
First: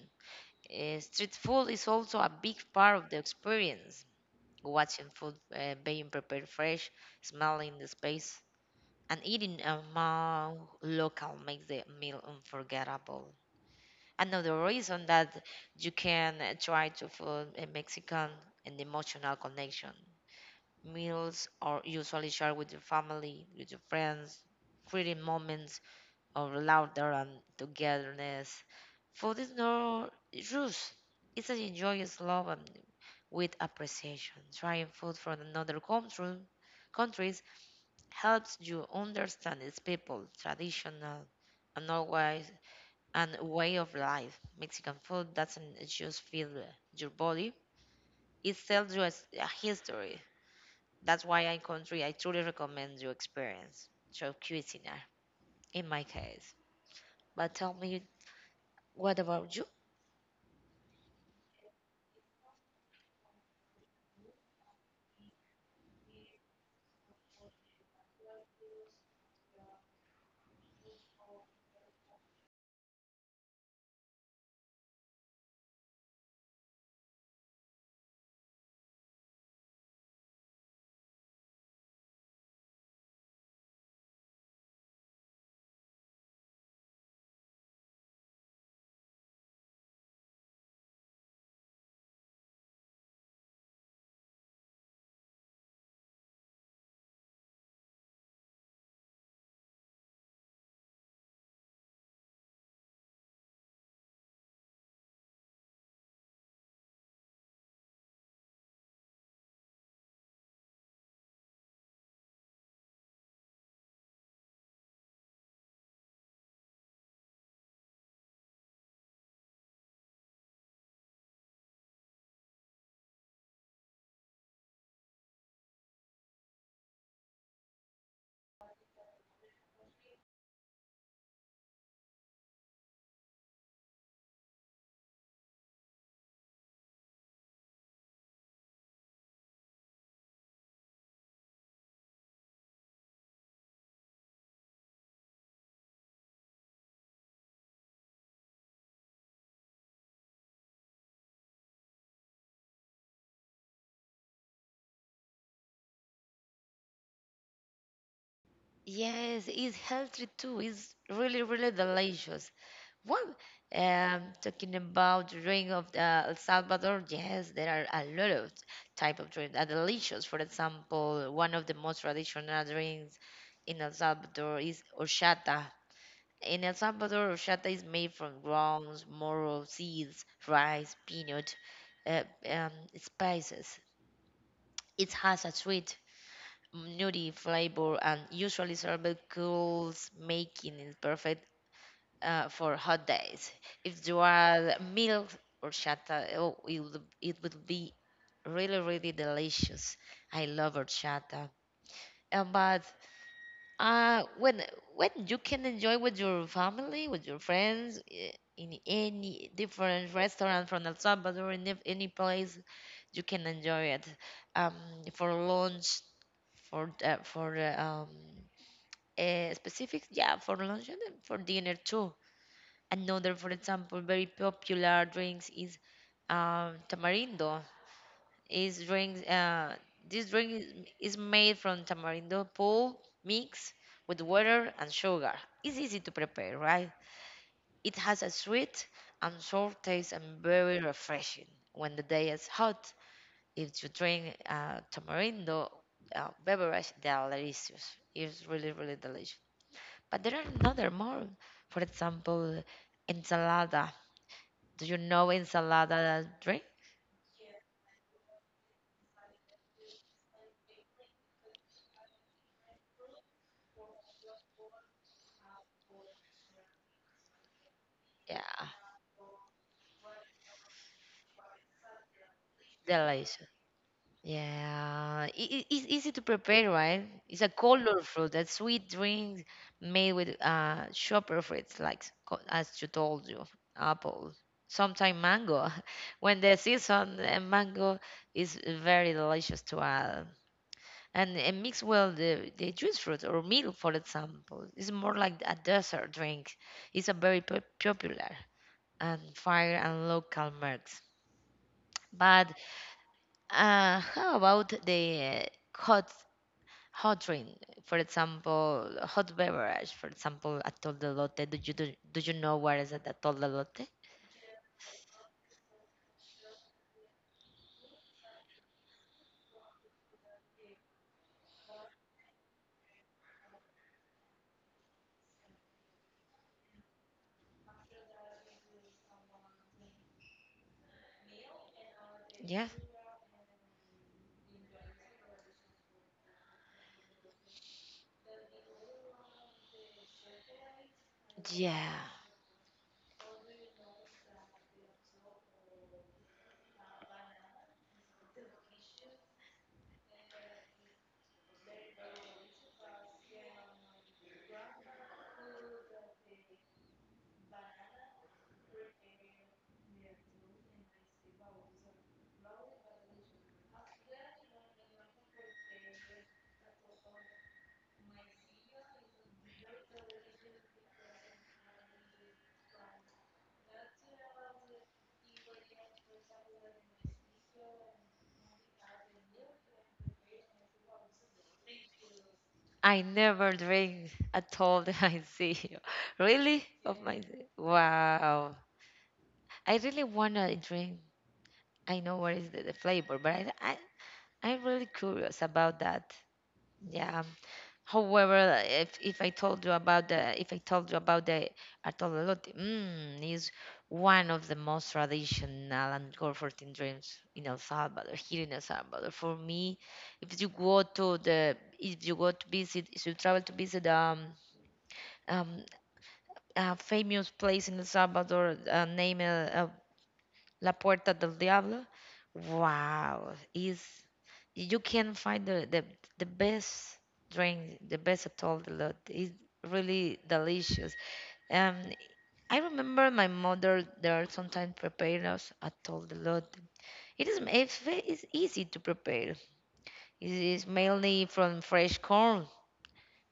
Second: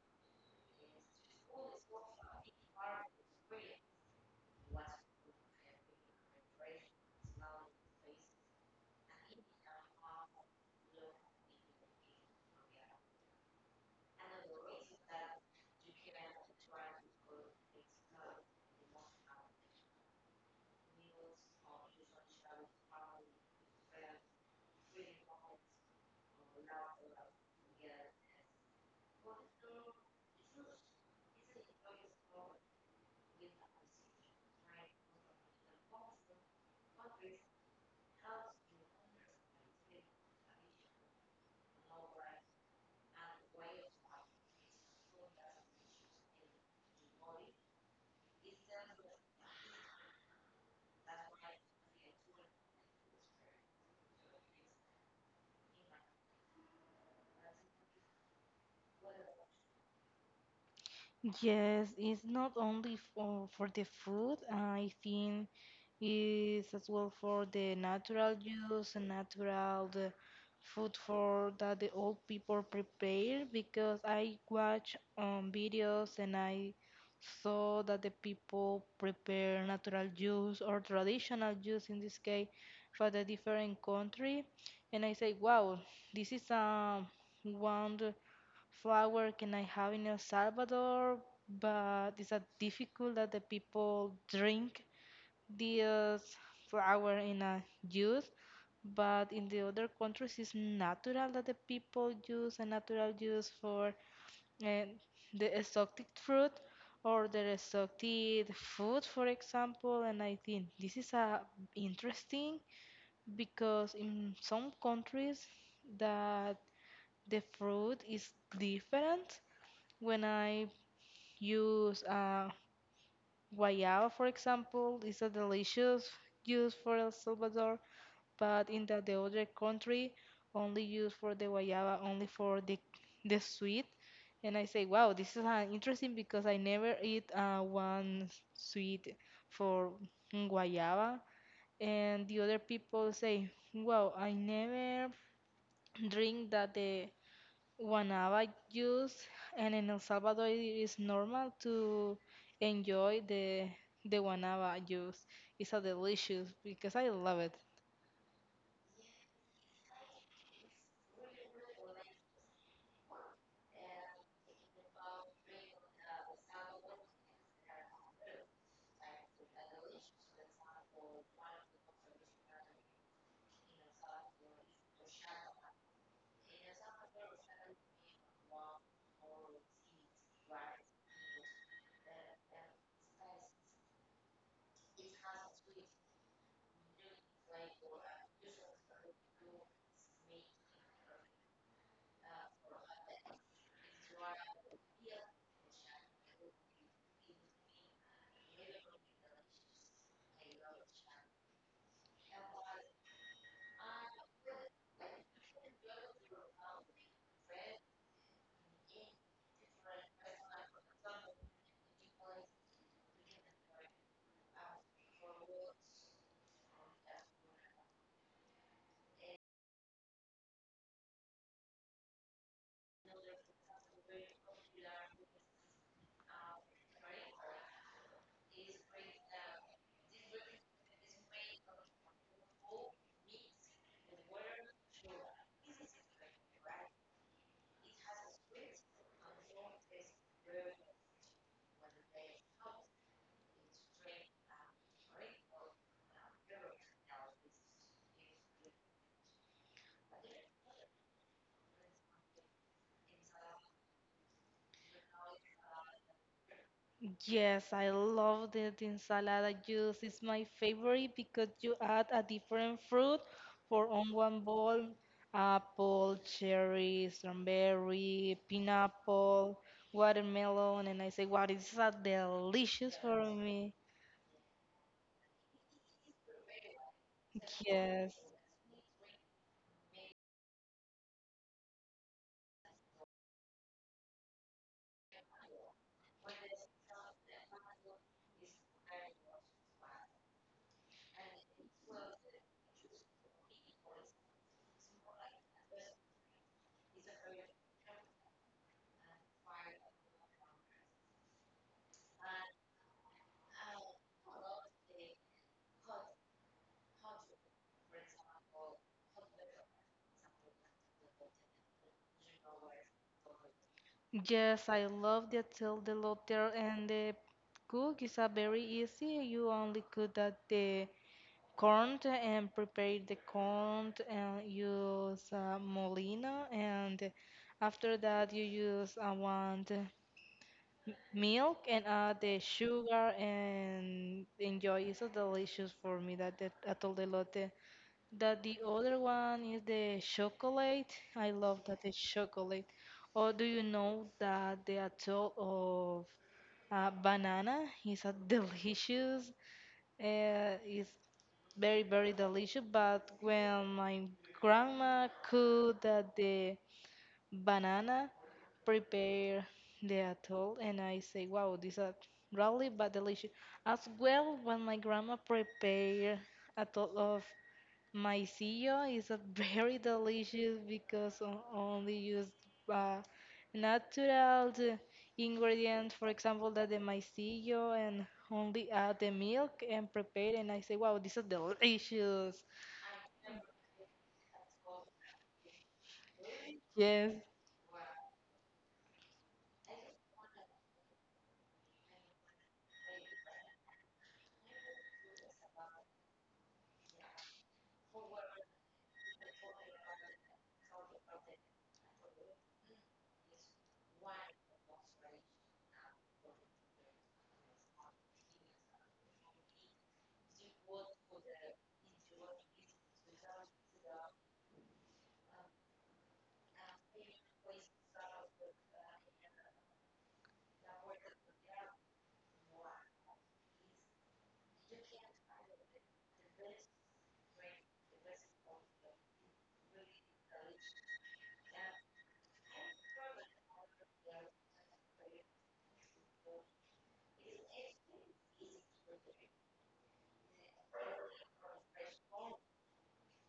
[SPEAKER 1] Uh, street food is also a big part of the experience. Watching food uh, being prepared fresh, smelling the space, and eating among local makes the meal unforgettable. Another reason that you can uh, try to food a Mexican and emotional connection. Meals are usually shared with your family, with your friends, creating moments of laughter and togetherness. Food is no rush. It's an joyous love and with appreciation. Trying food from another country countries helps you understand its people, traditional and always and way of life. Mexican food doesn't just fill your body; it tells you a, s- a history, that's why I country I truly recommend you experience show cuisine in my case. But tell me, what about you?
[SPEAKER 2] Yes, it's not only for, for the food, I think it's as well for the natural juice and natural the food for that the old people prepare because I watch um, videos and I saw that the people prepare natural juice or traditional juice in this case for the different country and I say wow this is um, one flower can I have in El Salvador, but it's a difficult that the people drink this flower in a juice. But in the other countries, it's natural that the people use a natural juice for uh, the exotic fruit or the exotic food, for example. And I think this is a interesting because in some countries that the fruit is different when I use uh, guayaba, for example, it's a delicious juice for El Salvador, but in the, the other country, only use for the guayaba, only for the the sweet. And I say, wow, this is uh, interesting because I never eat uh, one sweet for guayaba, and the other people say, wow, I never drink that the Guanaba juice, and in El Salvador it is normal to enjoy the the guanaba juice. It's a delicious because I love it.
[SPEAKER 1] Yes, it's healthy too. It's really, really delicious. Well, um, talking about drink of uh, El Salvador, yes, there are a lot of type of drinks that are delicious. For example, one of the most traditional drinks in El Salvador is horchata. In El Salvador, horchata is made from grounds, moro seeds, rice, peanut, uh, um, spices. It has a sweet, nutty flavor and usually served cool, making it perfect uh, for hot days. If you are milk horchata, oh, it will, it will be really, really delicious. I love horchata. Um, but Uh, when when you can enjoy with your family, with your friends, eh, in any different restaurant from El Salvador, in if- any place, you can enjoy it. Um, for lunch, for uh, for uh, um, uh, specific, yeah, for lunch and then for dinner too. Another, for example, very popular drinks is um, tamarindo. Is drink uh this drink is is made from tamarindo pulp mixed with water and sugar. It's easy to prepare, right? It has a sweet and sour taste and very refreshing when the day is hot. If you drink uh, tamarindo uh, beverage, they are delicious. It's really, really delicious. But there are another more. For example, ensalada. Do you know ensalada drink?
[SPEAKER 2] Yes, I love the, the ensalada juice. It's my favorite because you add a different fruit for on one bowl. Apple, cherry, strawberry,
[SPEAKER 1] Yeah,
[SPEAKER 2] pineapple, watermelon, and I say, wow, this is a delicious for
[SPEAKER 1] delicious.
[SPEAKER 2] me.
[SPEAKER 1] Yeah, it, it's easy to prepare, right? It's a colorful
[SPEAKER 2] Yes.
[SPEAKER 1] fruit, a sweet drink made with uh shopper fruits, like co- as you told you, apple, sometimes mango. When the season, uh, mango is very delicious to add, and it mix well the, the juice fruit or milk, for example. It's more like a dessert drink. It's a very pop- popular and fire and local marks. But uh, how about the uh, hot hot drink, for example, hot beverage, for example, a toldelote. Do you do, do you know what is it, a toldelote?
[SPEAKER 2] Yes, I love the till the lot and the cook is a very easy. You only cook that the corn and prepare the corn and use uh, molina and after that you use uh, one the milk and add the
[SPEAKER 1] Yeah,
[SPEAKER 2] sugar and enjoy. It's so delicious for me that the atol de lote. That the other one is the chocolate. I love that
[SPEAKER 1] yeah.
[SPEAKER 2] the chocolate. Or do you know that the atoll of uh, banana is a delicious? Uh, it's very very delicious. But when my grandma cooked that the banana, prepare the atoll, and I say, wow, this is really but delicious. As well, when my grandma prepare atoll of Maicillo is a very delicious because o- only used uh, natural the ingredient. For example, that the maicillo and only add the milk and prepare. And I say, wow, this is delicious.
[SPEAKER 1] I never drink at all that I see. Really? Of
[SPEAKER 2] Yes.
[SPEAKER 1] my wow. I really wanna drink. I know what is the, the flavor, but I I I'm really curious about that. Yeah. However, if, if I told you about the if I told you about the Artololote, mm, is one of the most traditional and comforting dreams in El Salvador, here in El Salvador. For me, if you go to the if you go to visit, if you travel to visit um, um, a famous place in El Salvador uh, named uh, uh, La Puerta del Diablo, wow, is you can find the the, the best drink, the best at all the lot. It's really delicious. Um, I remember my mother there sometimes prepare us at all the lot. It is it's ve- it's easy to prepare. It is mainly from fresh corn,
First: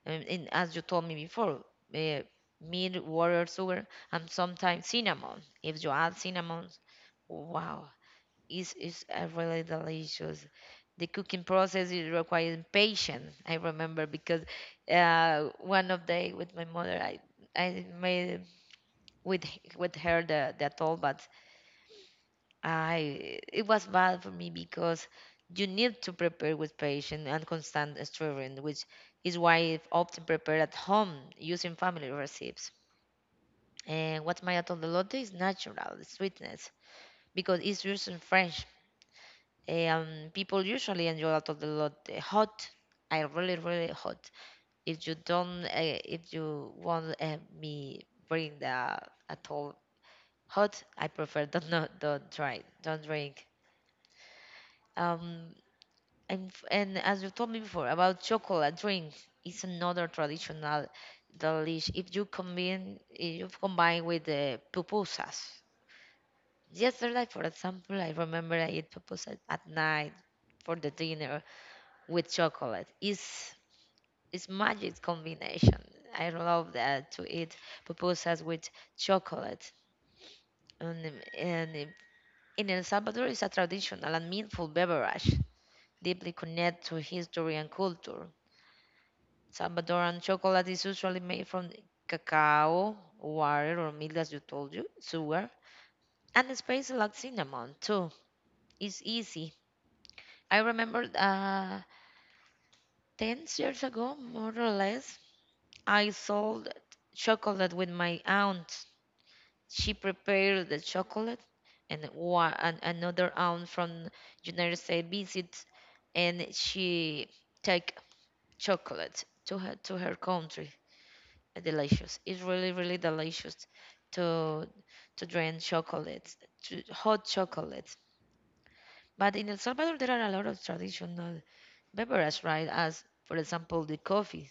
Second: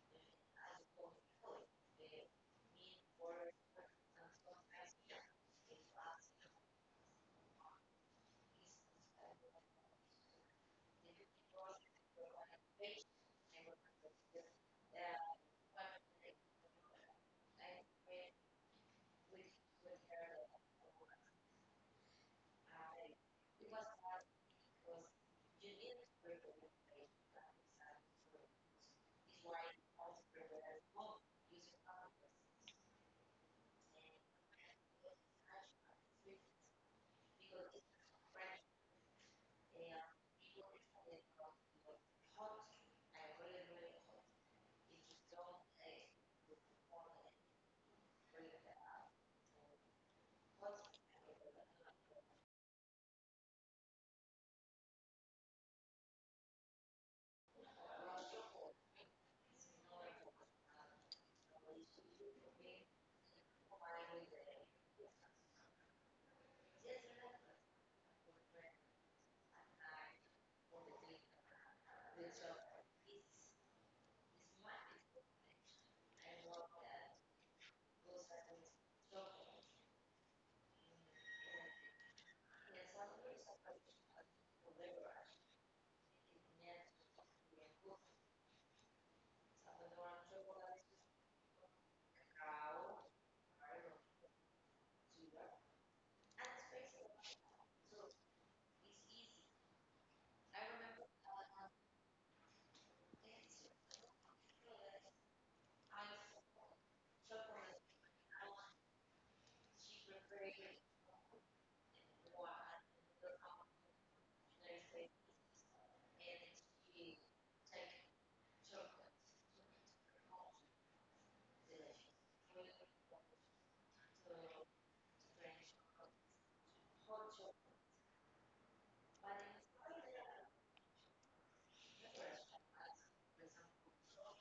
[SPEAKER 1] and, and as you told me before, uh, milk, water, sugar, and sometimes cinnamon. If you add cinnamon, wow, is is uh, really delicious. The cooking process is requires patience. I remember because uh, one of the with my mother, I I made with h- with her the the atole, but I it was bad for me because you need to prepare with patience and constant stirring, which is why I often prepare at home using family recipes. And what my atole de lote is natural sweetness because it's used in French. Um, people usually enjoy a lot, a lot uh, hot. I really, really hot. If you don't, uh, if you want uh, me bring the at all hot, I prefer don't not don't try, don't drink. Um, and f- and as you told me before about chocolate drink, it's another traditional delish. If you combine, if you combine with the pupusas. Yesterday, for example, I remember I ate pupusas at night for the dinner with chocolate. It's it's magic combination. I love that to eat pupusas with chocolate. And, and in El Salvador, it's a traditional and meaningful beverage, deeply connected to history and culture. Salvadoran chocolate is usually made from cacao, water, or milk, as you told you, sugar, and spices like cinnamon too. It's easy. I remember uh, ten years ago, more or less, I sold chocolate with my aunt. She prepared the chocolate, and wa- an- another aunt from United States visit, and she take chocolate to her to her country. Uh, Delicious. It's really really delicious to to drink chocolate, to hot chocolate. But in El Salvador, there are a lot of traditional beverages, right? As for example, the coffee.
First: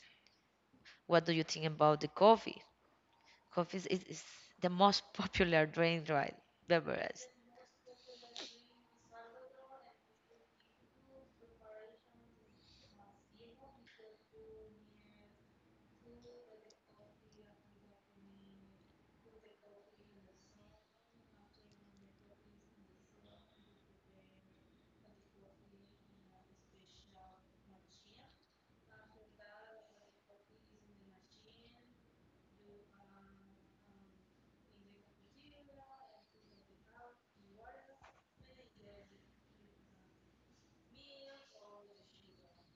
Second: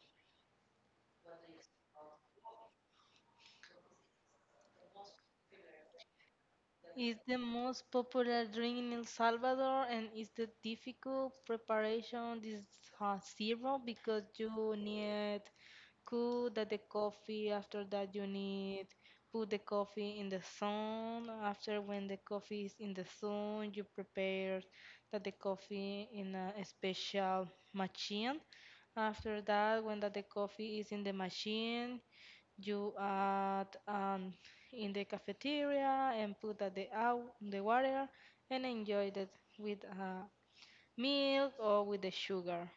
[SPEAKER 1] What do you think about the coffee? Coffee is, is is the most popular drink, right? Beverage.
[SPEAKER 2] It's the most popular drink in El Salvador and it's the difficult preparation this uh, syrup because you need cool that the coffee after that you need put the coffee in the sun after when the coffee is in the sun you prepare that the coffee in a special machine after that when that the coffee is in the machine you add um, in the cafeteria and put at the out the water and enjoy that with uh, milk or with the sugar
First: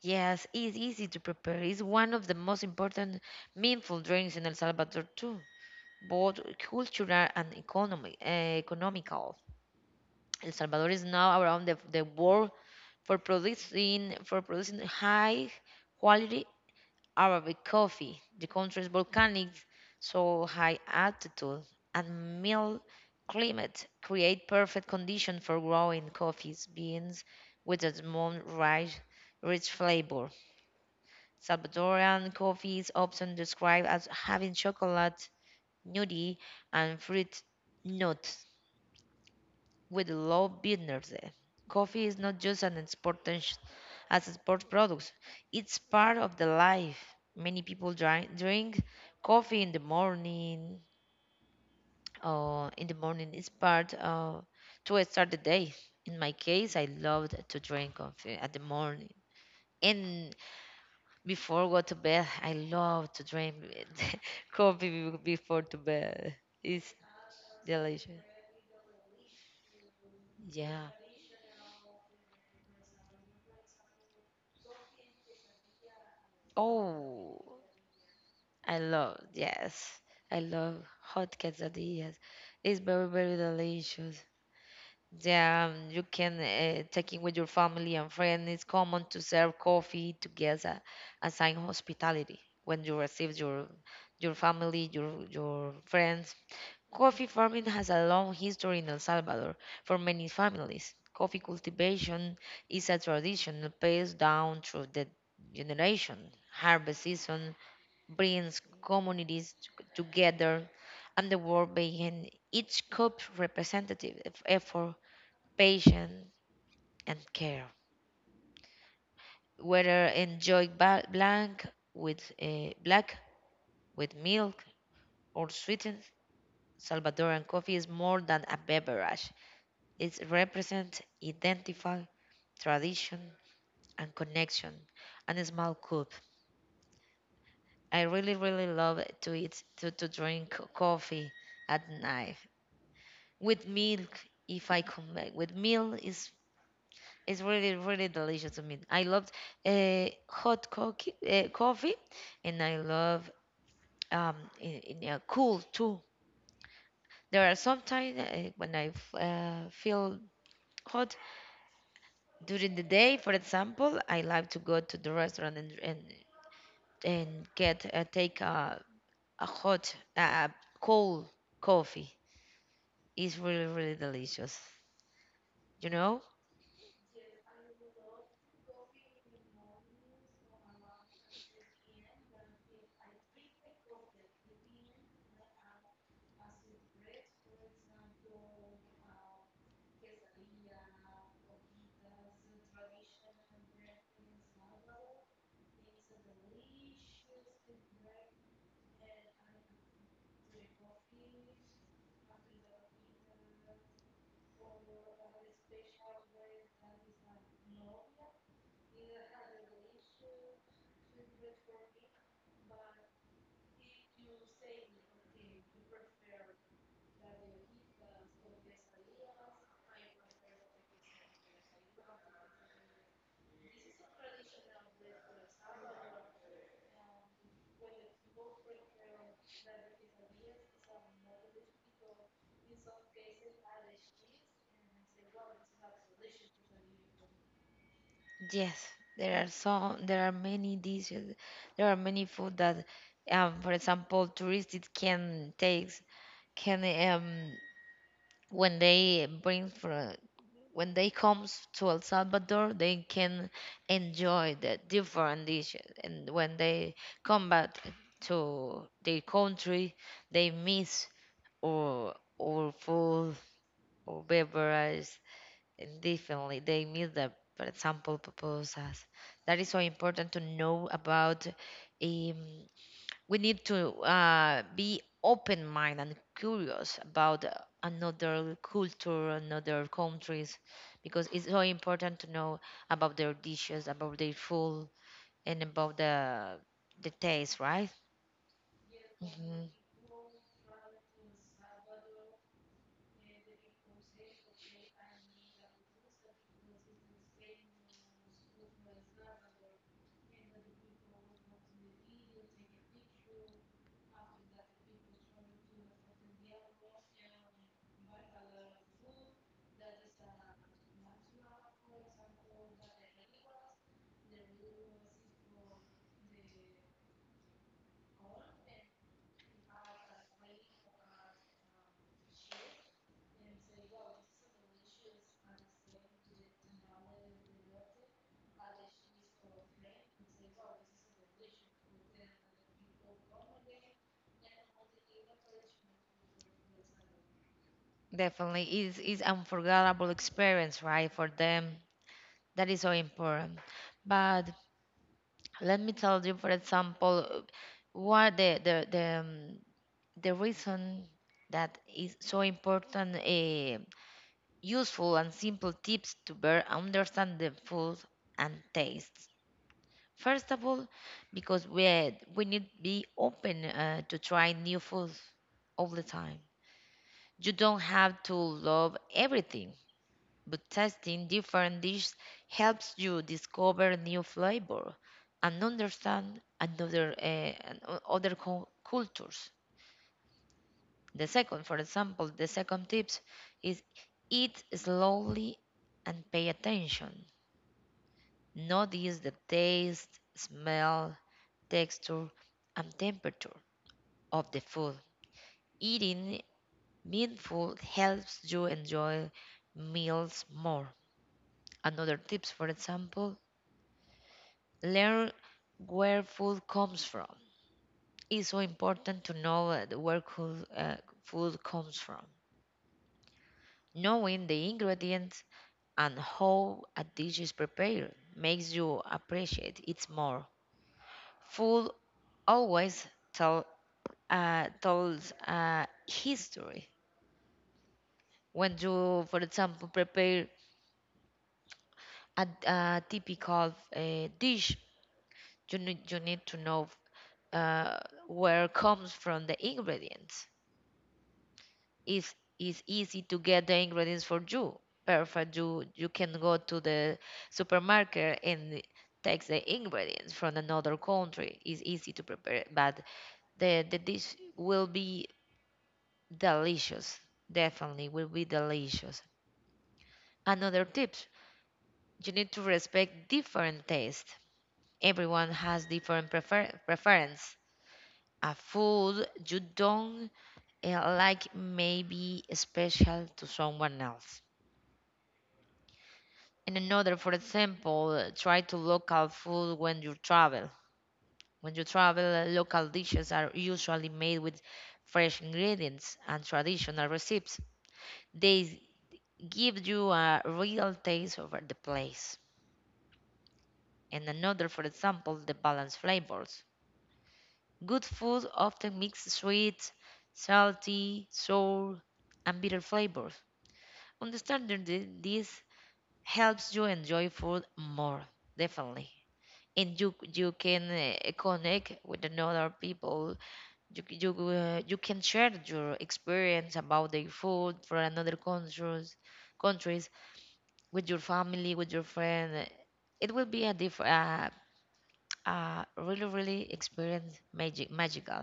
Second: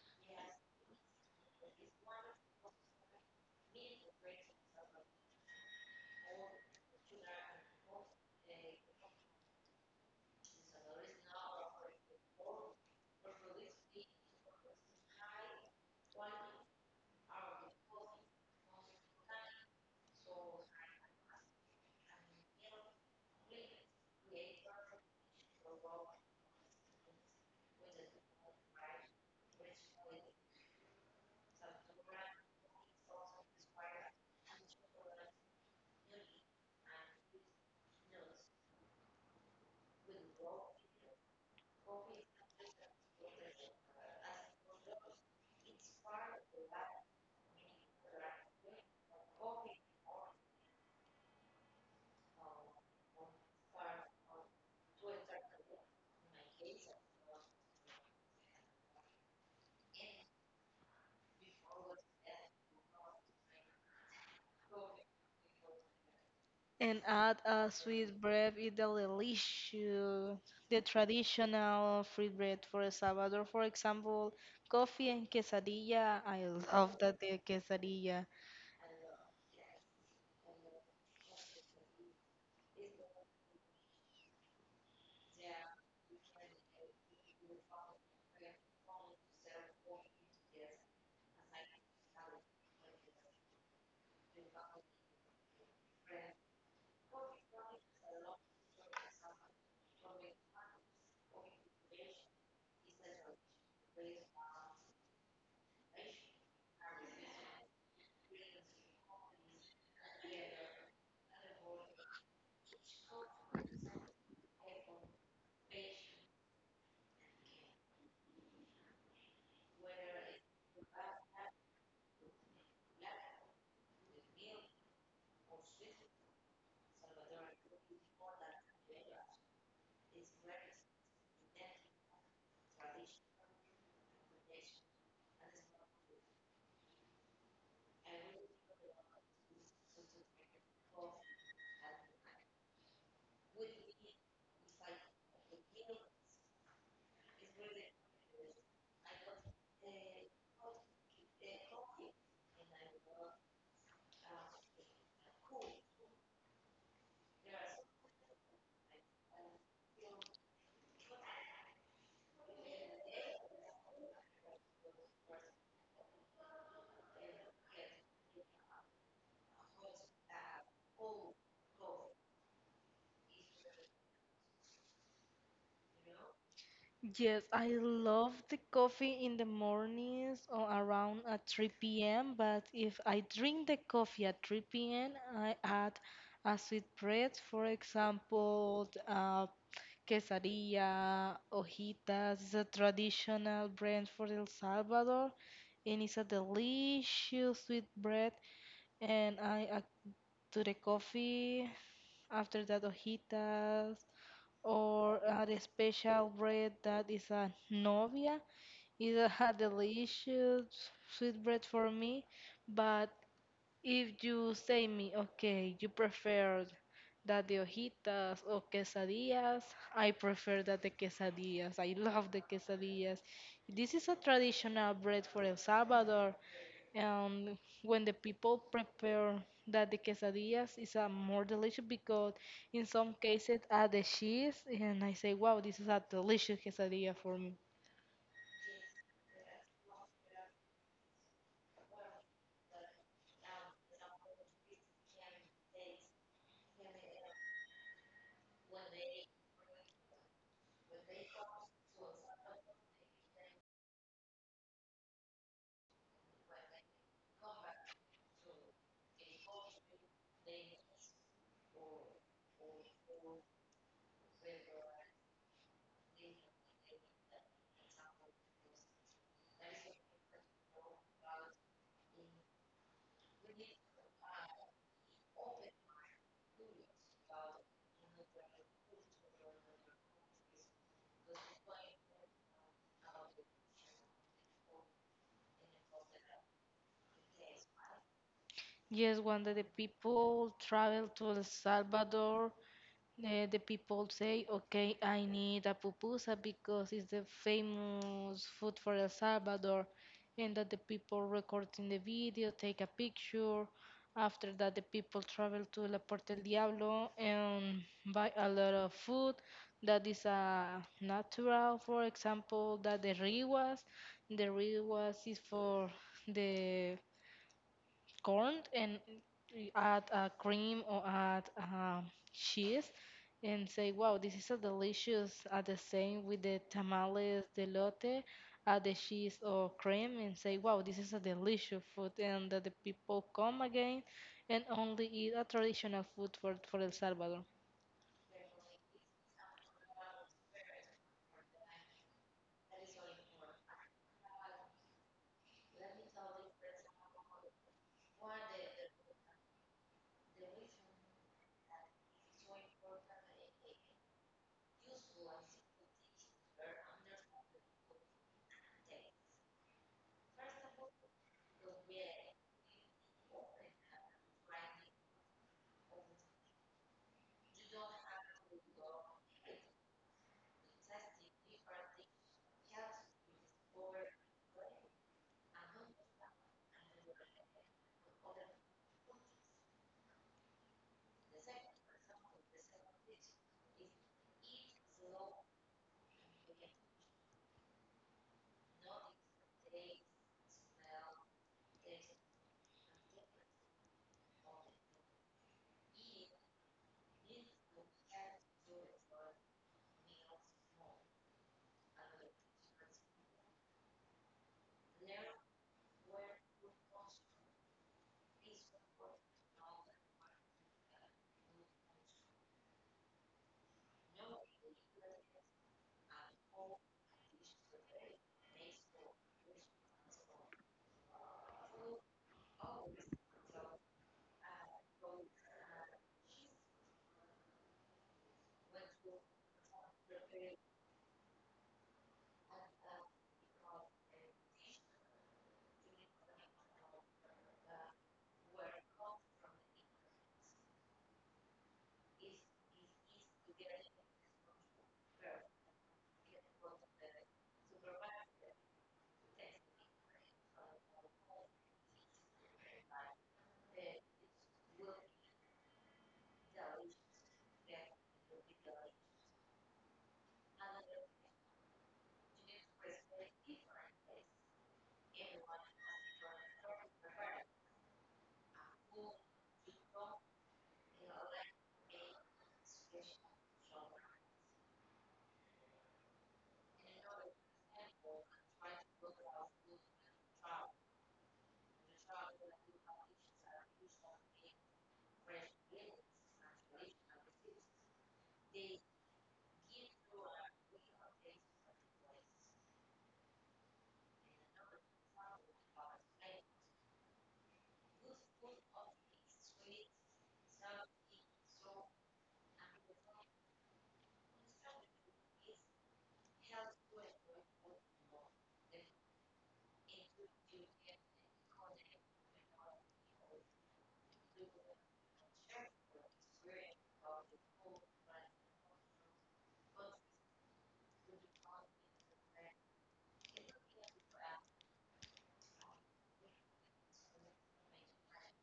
[SPEAKER 1] Yes, it's easy to prepare. It's one of the most important meaningful drinks in El Salvador too, both cultural and economy, eh, economical. El Salvador is now around the, the world for producing for producing high quality Arabic coffee. The country's volcanic, so high altitude and mild climate create perfect condition for growing coffees, beans with a small rice rich flavor. Salvadoran coffee is often described as having chocolate, nutty, and fruit notes with low bitterness. Coffee is not just an export as a sport product; it's part of the life. Many people drink, drink coffee in the morning. Uh, in the morning, it's part uh, to start the day. In my case, I loved to drink coffee at the morning. And before go to bed, I love to drink coffee be- before to bed. It's
[SPEAKER 2] and add a sweet
[SPEAKER 1] delicious.
[SPEAKER 2] bread is delicious, the
[SPEAKER 1] Yeah.
[SPEAKER 2] traditional free bread for El Salvador, for example coffee and quesadilla. I love that the
[SPEAKER 1] Oh,
[SPEAKER 2] quesadilla.
[SPEAKER 1] I love. Yes, I love hot quesadillas. It's very very delicious. Yeah, um, you can uh, take it with your family and friends. It's common to serve coffee together as a a sign of hospitality when you receive your your family, your your friends. Coffee farming has a long history in El Salvador for many families. Coffee cultivation is a tradition passed down through the generation. Harvest season brings communities t- together, and the work behind each cup representative e-, effort, patience, and care. Whether enjoyed ba- blank with uh, black, with milk, or sweetened, Salvadoran coffee is more than a beverage. It represents identity, tradition, and connection, and a small cup. I really, really love to eat to, to drink coffee at night with milk. If I come back with milk, is it's really, really delicious to me. I loved uh, hot coffee, uh, coffee, and I love um, in, in, uh, cool too. There are sometimes uh, when I f- uh, feel hot during the day, for example, I like to go to the restaurant and and, and get uh, take a, a hot, uh, cold coffee. It's really, really delicious. You know.
[SPEAKER 2] Yes, I love the coffee in the mornings or around at three p m. But if I drink the coffee at three p m, I add a sweet bread, for example, uh, quesadilla, hojitas. It's a traditional bread for El Salvador, and it's a delicious sweet bread. And I add to the coffee after that hojitas or a special bread that is a novia. It's a delicious sweet bread for me, but if you say me, okay, you prefer that the hojitas or quesadillas, I prefer that the quesadillas. I love the quesadillas. This is a traditional bread for El Salvador. And when the people prepare that the quesadillas is uh, more delicious because in some cases add the cheese and I say, wow, this is a delicious quesadilla for me.
[SPEAKER 1] Yes, there are so there are many dishes. There are many food that, um, for example, tourists it can take can um when they bring for when they comes to El Salvador they can enjoy the different dishes, and when they come back to their country, they miss or or food or beverage. Definitely, they miss the, for example, proposals. That is so important to know about. Um, we need to uh, be open minded and curious about uh, another culture, another countries, because it's so important to know about their dishes, about their food, and about the the taste, right?
[SPEAKER 2] Yes, when the the
[SPEAKER 1] Hmm.
[SPEAKER 2] people travel to El Salvador, eh, the people say, okay, I need a pupusa because it's the famous food for El Salvador, and that the people recording the video take a picture. After that, the people travel to La Puerta del Diablo and buy a lot of food that is uh, natural. For example, that the riguas, the riguas is for the corn and add uh, cream or add um, cheese and say, wow, this is a delicious. At the same with the tamales, the lote, add the cheese or cream and say, wow, this is a delicious food. And that the people come again and only eat a traditional food for, for El Salvador.
[SPEAKER 1] Definitely, is is unforgettable experience, right, for them. That is so important. But let me tell you, for example, what the the the, um, the reason that is so important, uh, useful and simple tips to better understand the food and tastes. First of all, because we we need be open uh, to try new food all the time. You don't have to love everything, but testing different dishes helps you discover new flavor and understand another uh, and o- other cul- cultures. The second, for example, the second tips is eat slowly and pay attention. Notice the taste, smell, texture, and temperature of the food. Eating mindful helps you enjoy meals more. Another tips, for example, learn where food comes from. It's so important to know that where coo- uh, food comes from. Knowing the ingredients and how a dish is prepared makes you appreciate it more. Food always tell, uh, tells a history. When you, for example, prepare a, a typical uh, dish, you need, you need to know uh, where comes from the ingredients, is is easy to get the ingredients for you. Perfect. You you can go to the supermarket and take the ingredients from another country. It's easy to prepare, but the the dish will be delicious. Definitely will be delicious. Another tip: you need to respect different tastes. Everyone has different prefer preference. A food you don't uh, like may be special to someone else. And another, for example, uh, try to local food when you travel. When you travel, uh, local dishes are usually made with fresh ingredients and traditional recipes. They give you a real taste over the place. And another, for example, the balanced flavors. Good food often mixes sweet, salty, sour, and bitter flavors. Understanding thi- this helps you enjoy food more, definitely. And you you can uh, connect with another people. You c- you uh, you can share your experience about the food for another countries countries with your family, with your friend. It will be a different uh, uh, really really experience magic magical,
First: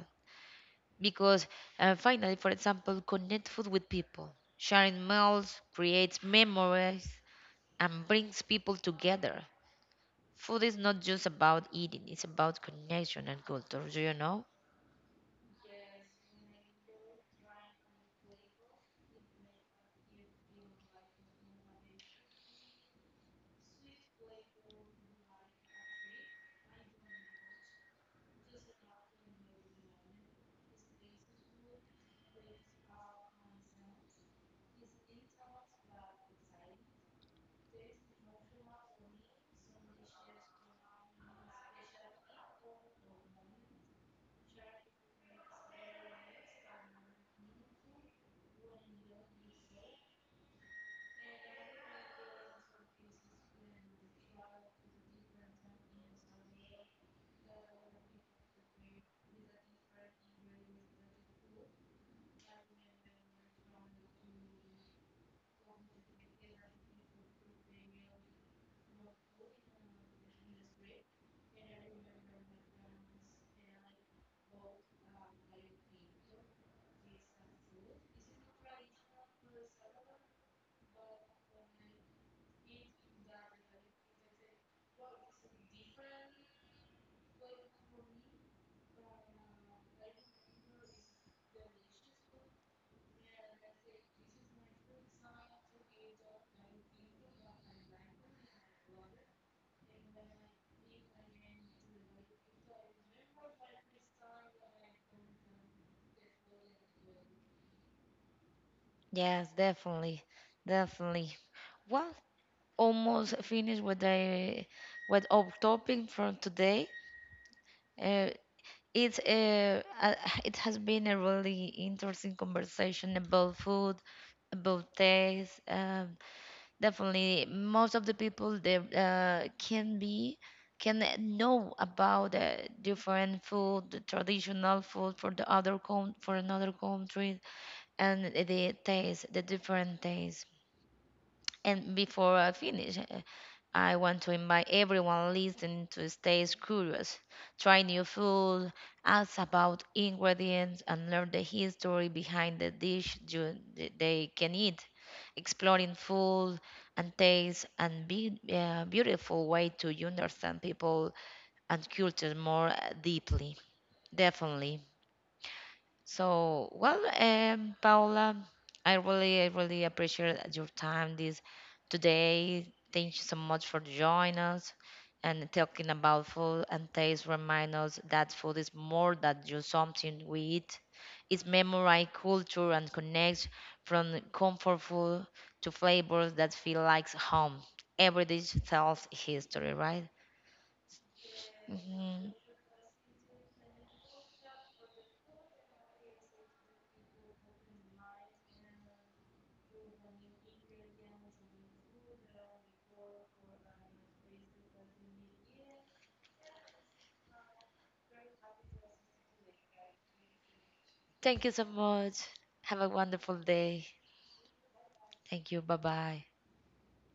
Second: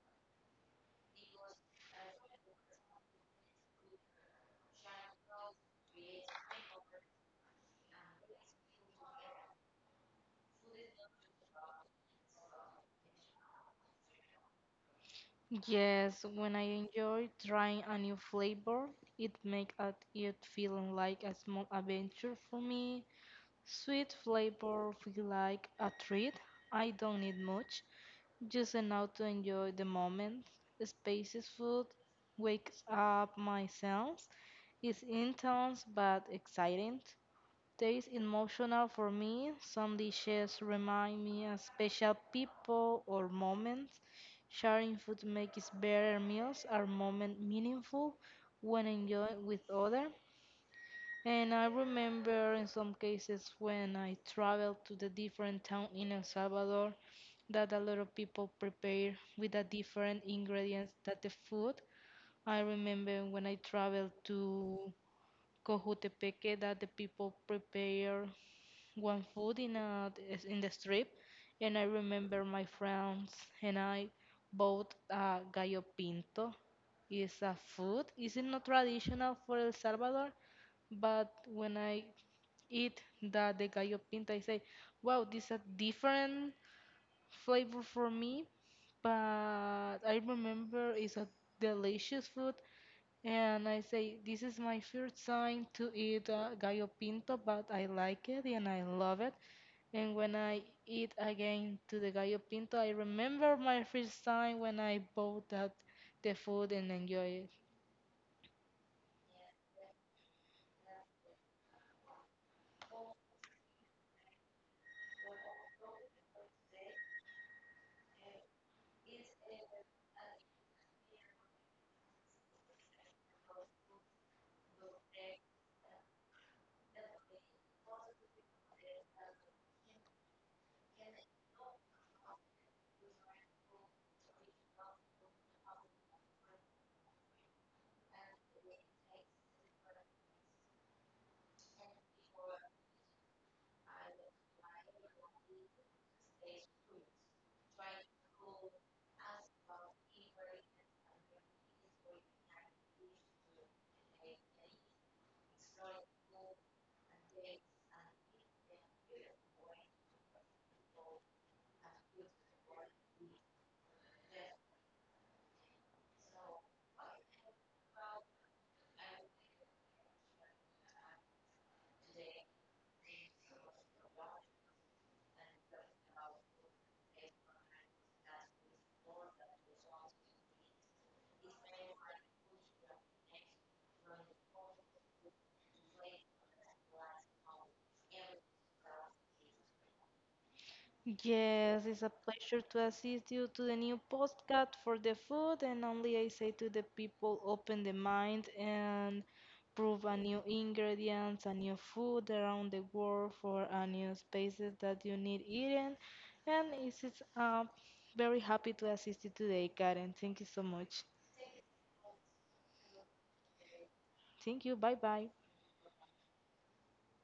[SPEAKER 1] because uh, finally, for example, connect food with people. Sharing meals creates memories and brings people together. Food is not just about eating, it's about connection and culture, do you know?
[SPEAKER 2] Yes, when I enjoy trying a new flavor, it makes it feel like a small adventure for me. Sweet flavor feel like a treat. I don't need much, just enough to enjoy the moment. Spacious food wakes up my sense. It's intense but exciting. Taste emotional for me. Some dishes remind me of special people or moments. Sharing food makes better meals are moment meaningful when enjoyed with others. And I remember in some cases when I traveled to the different town in El Salvador that a lot of people prepare with a different ingredients that the food. I remember when I traveled to Cojutepeque that the people prepare one food in a is in the strip, and I remember my friends and I bought a gallo pinto. It's a food. Is it not traditional for El Salvador? But when I eat the, the gallo pinto, I say, "Wow, this is a different flavor for me." But I remember it's a delicious food, and I say, this is my first time to eat uh, gallo pinto, but I like it and I love it. And when I eat again to the gallo pinto, I remember my first time when I bought that the food and enjoy it.
[SPEAKER 1] Yes, definitely, definitely. Well, almost finished with the with our topic for today. Uh, it's uh, uh, it has been a really interesting conversation about food, about taste. Uh, Definitely, most of the people they uh, can be can know about the different food, the traditional food for the other con for another country, and the taste, the different taste. And before I finish, uh, I want to invite everyone listening to stay curious, try new food, ask about ingredients, and learn the history behind the dish you, th- they can eat. Exploring food and taste and be a beautiful way to understand people and culture more uh, deeply. Definitely. So, well, um, Paola, I really, I really appreciate your time this today. Thank you so much for joining us and talking about food and taste. Remind us that food is more than just something we eat. It's memory, culture, and connects from comfort food to flavors that feel like home. Every dish tells history, right?
[SPEAKER 2] Yes, it's a
[SPEAKER 1] Hmm.
[SPEAKER 2] pleasure to assist you to the new postcard for the food, and only I say to the people, open the mind and prove a new ingredients, a new food around the world for a new spaces that you need eating. And it's it's, uh, very happy to assist you today, Karen. Thank you so much.
[SPEAKER 1] Thank you so much. Have a wonderful day.
[SPEAKER 2] Thank you. Bye bye.
[SPEAKER 1] Thank you. Bye bye.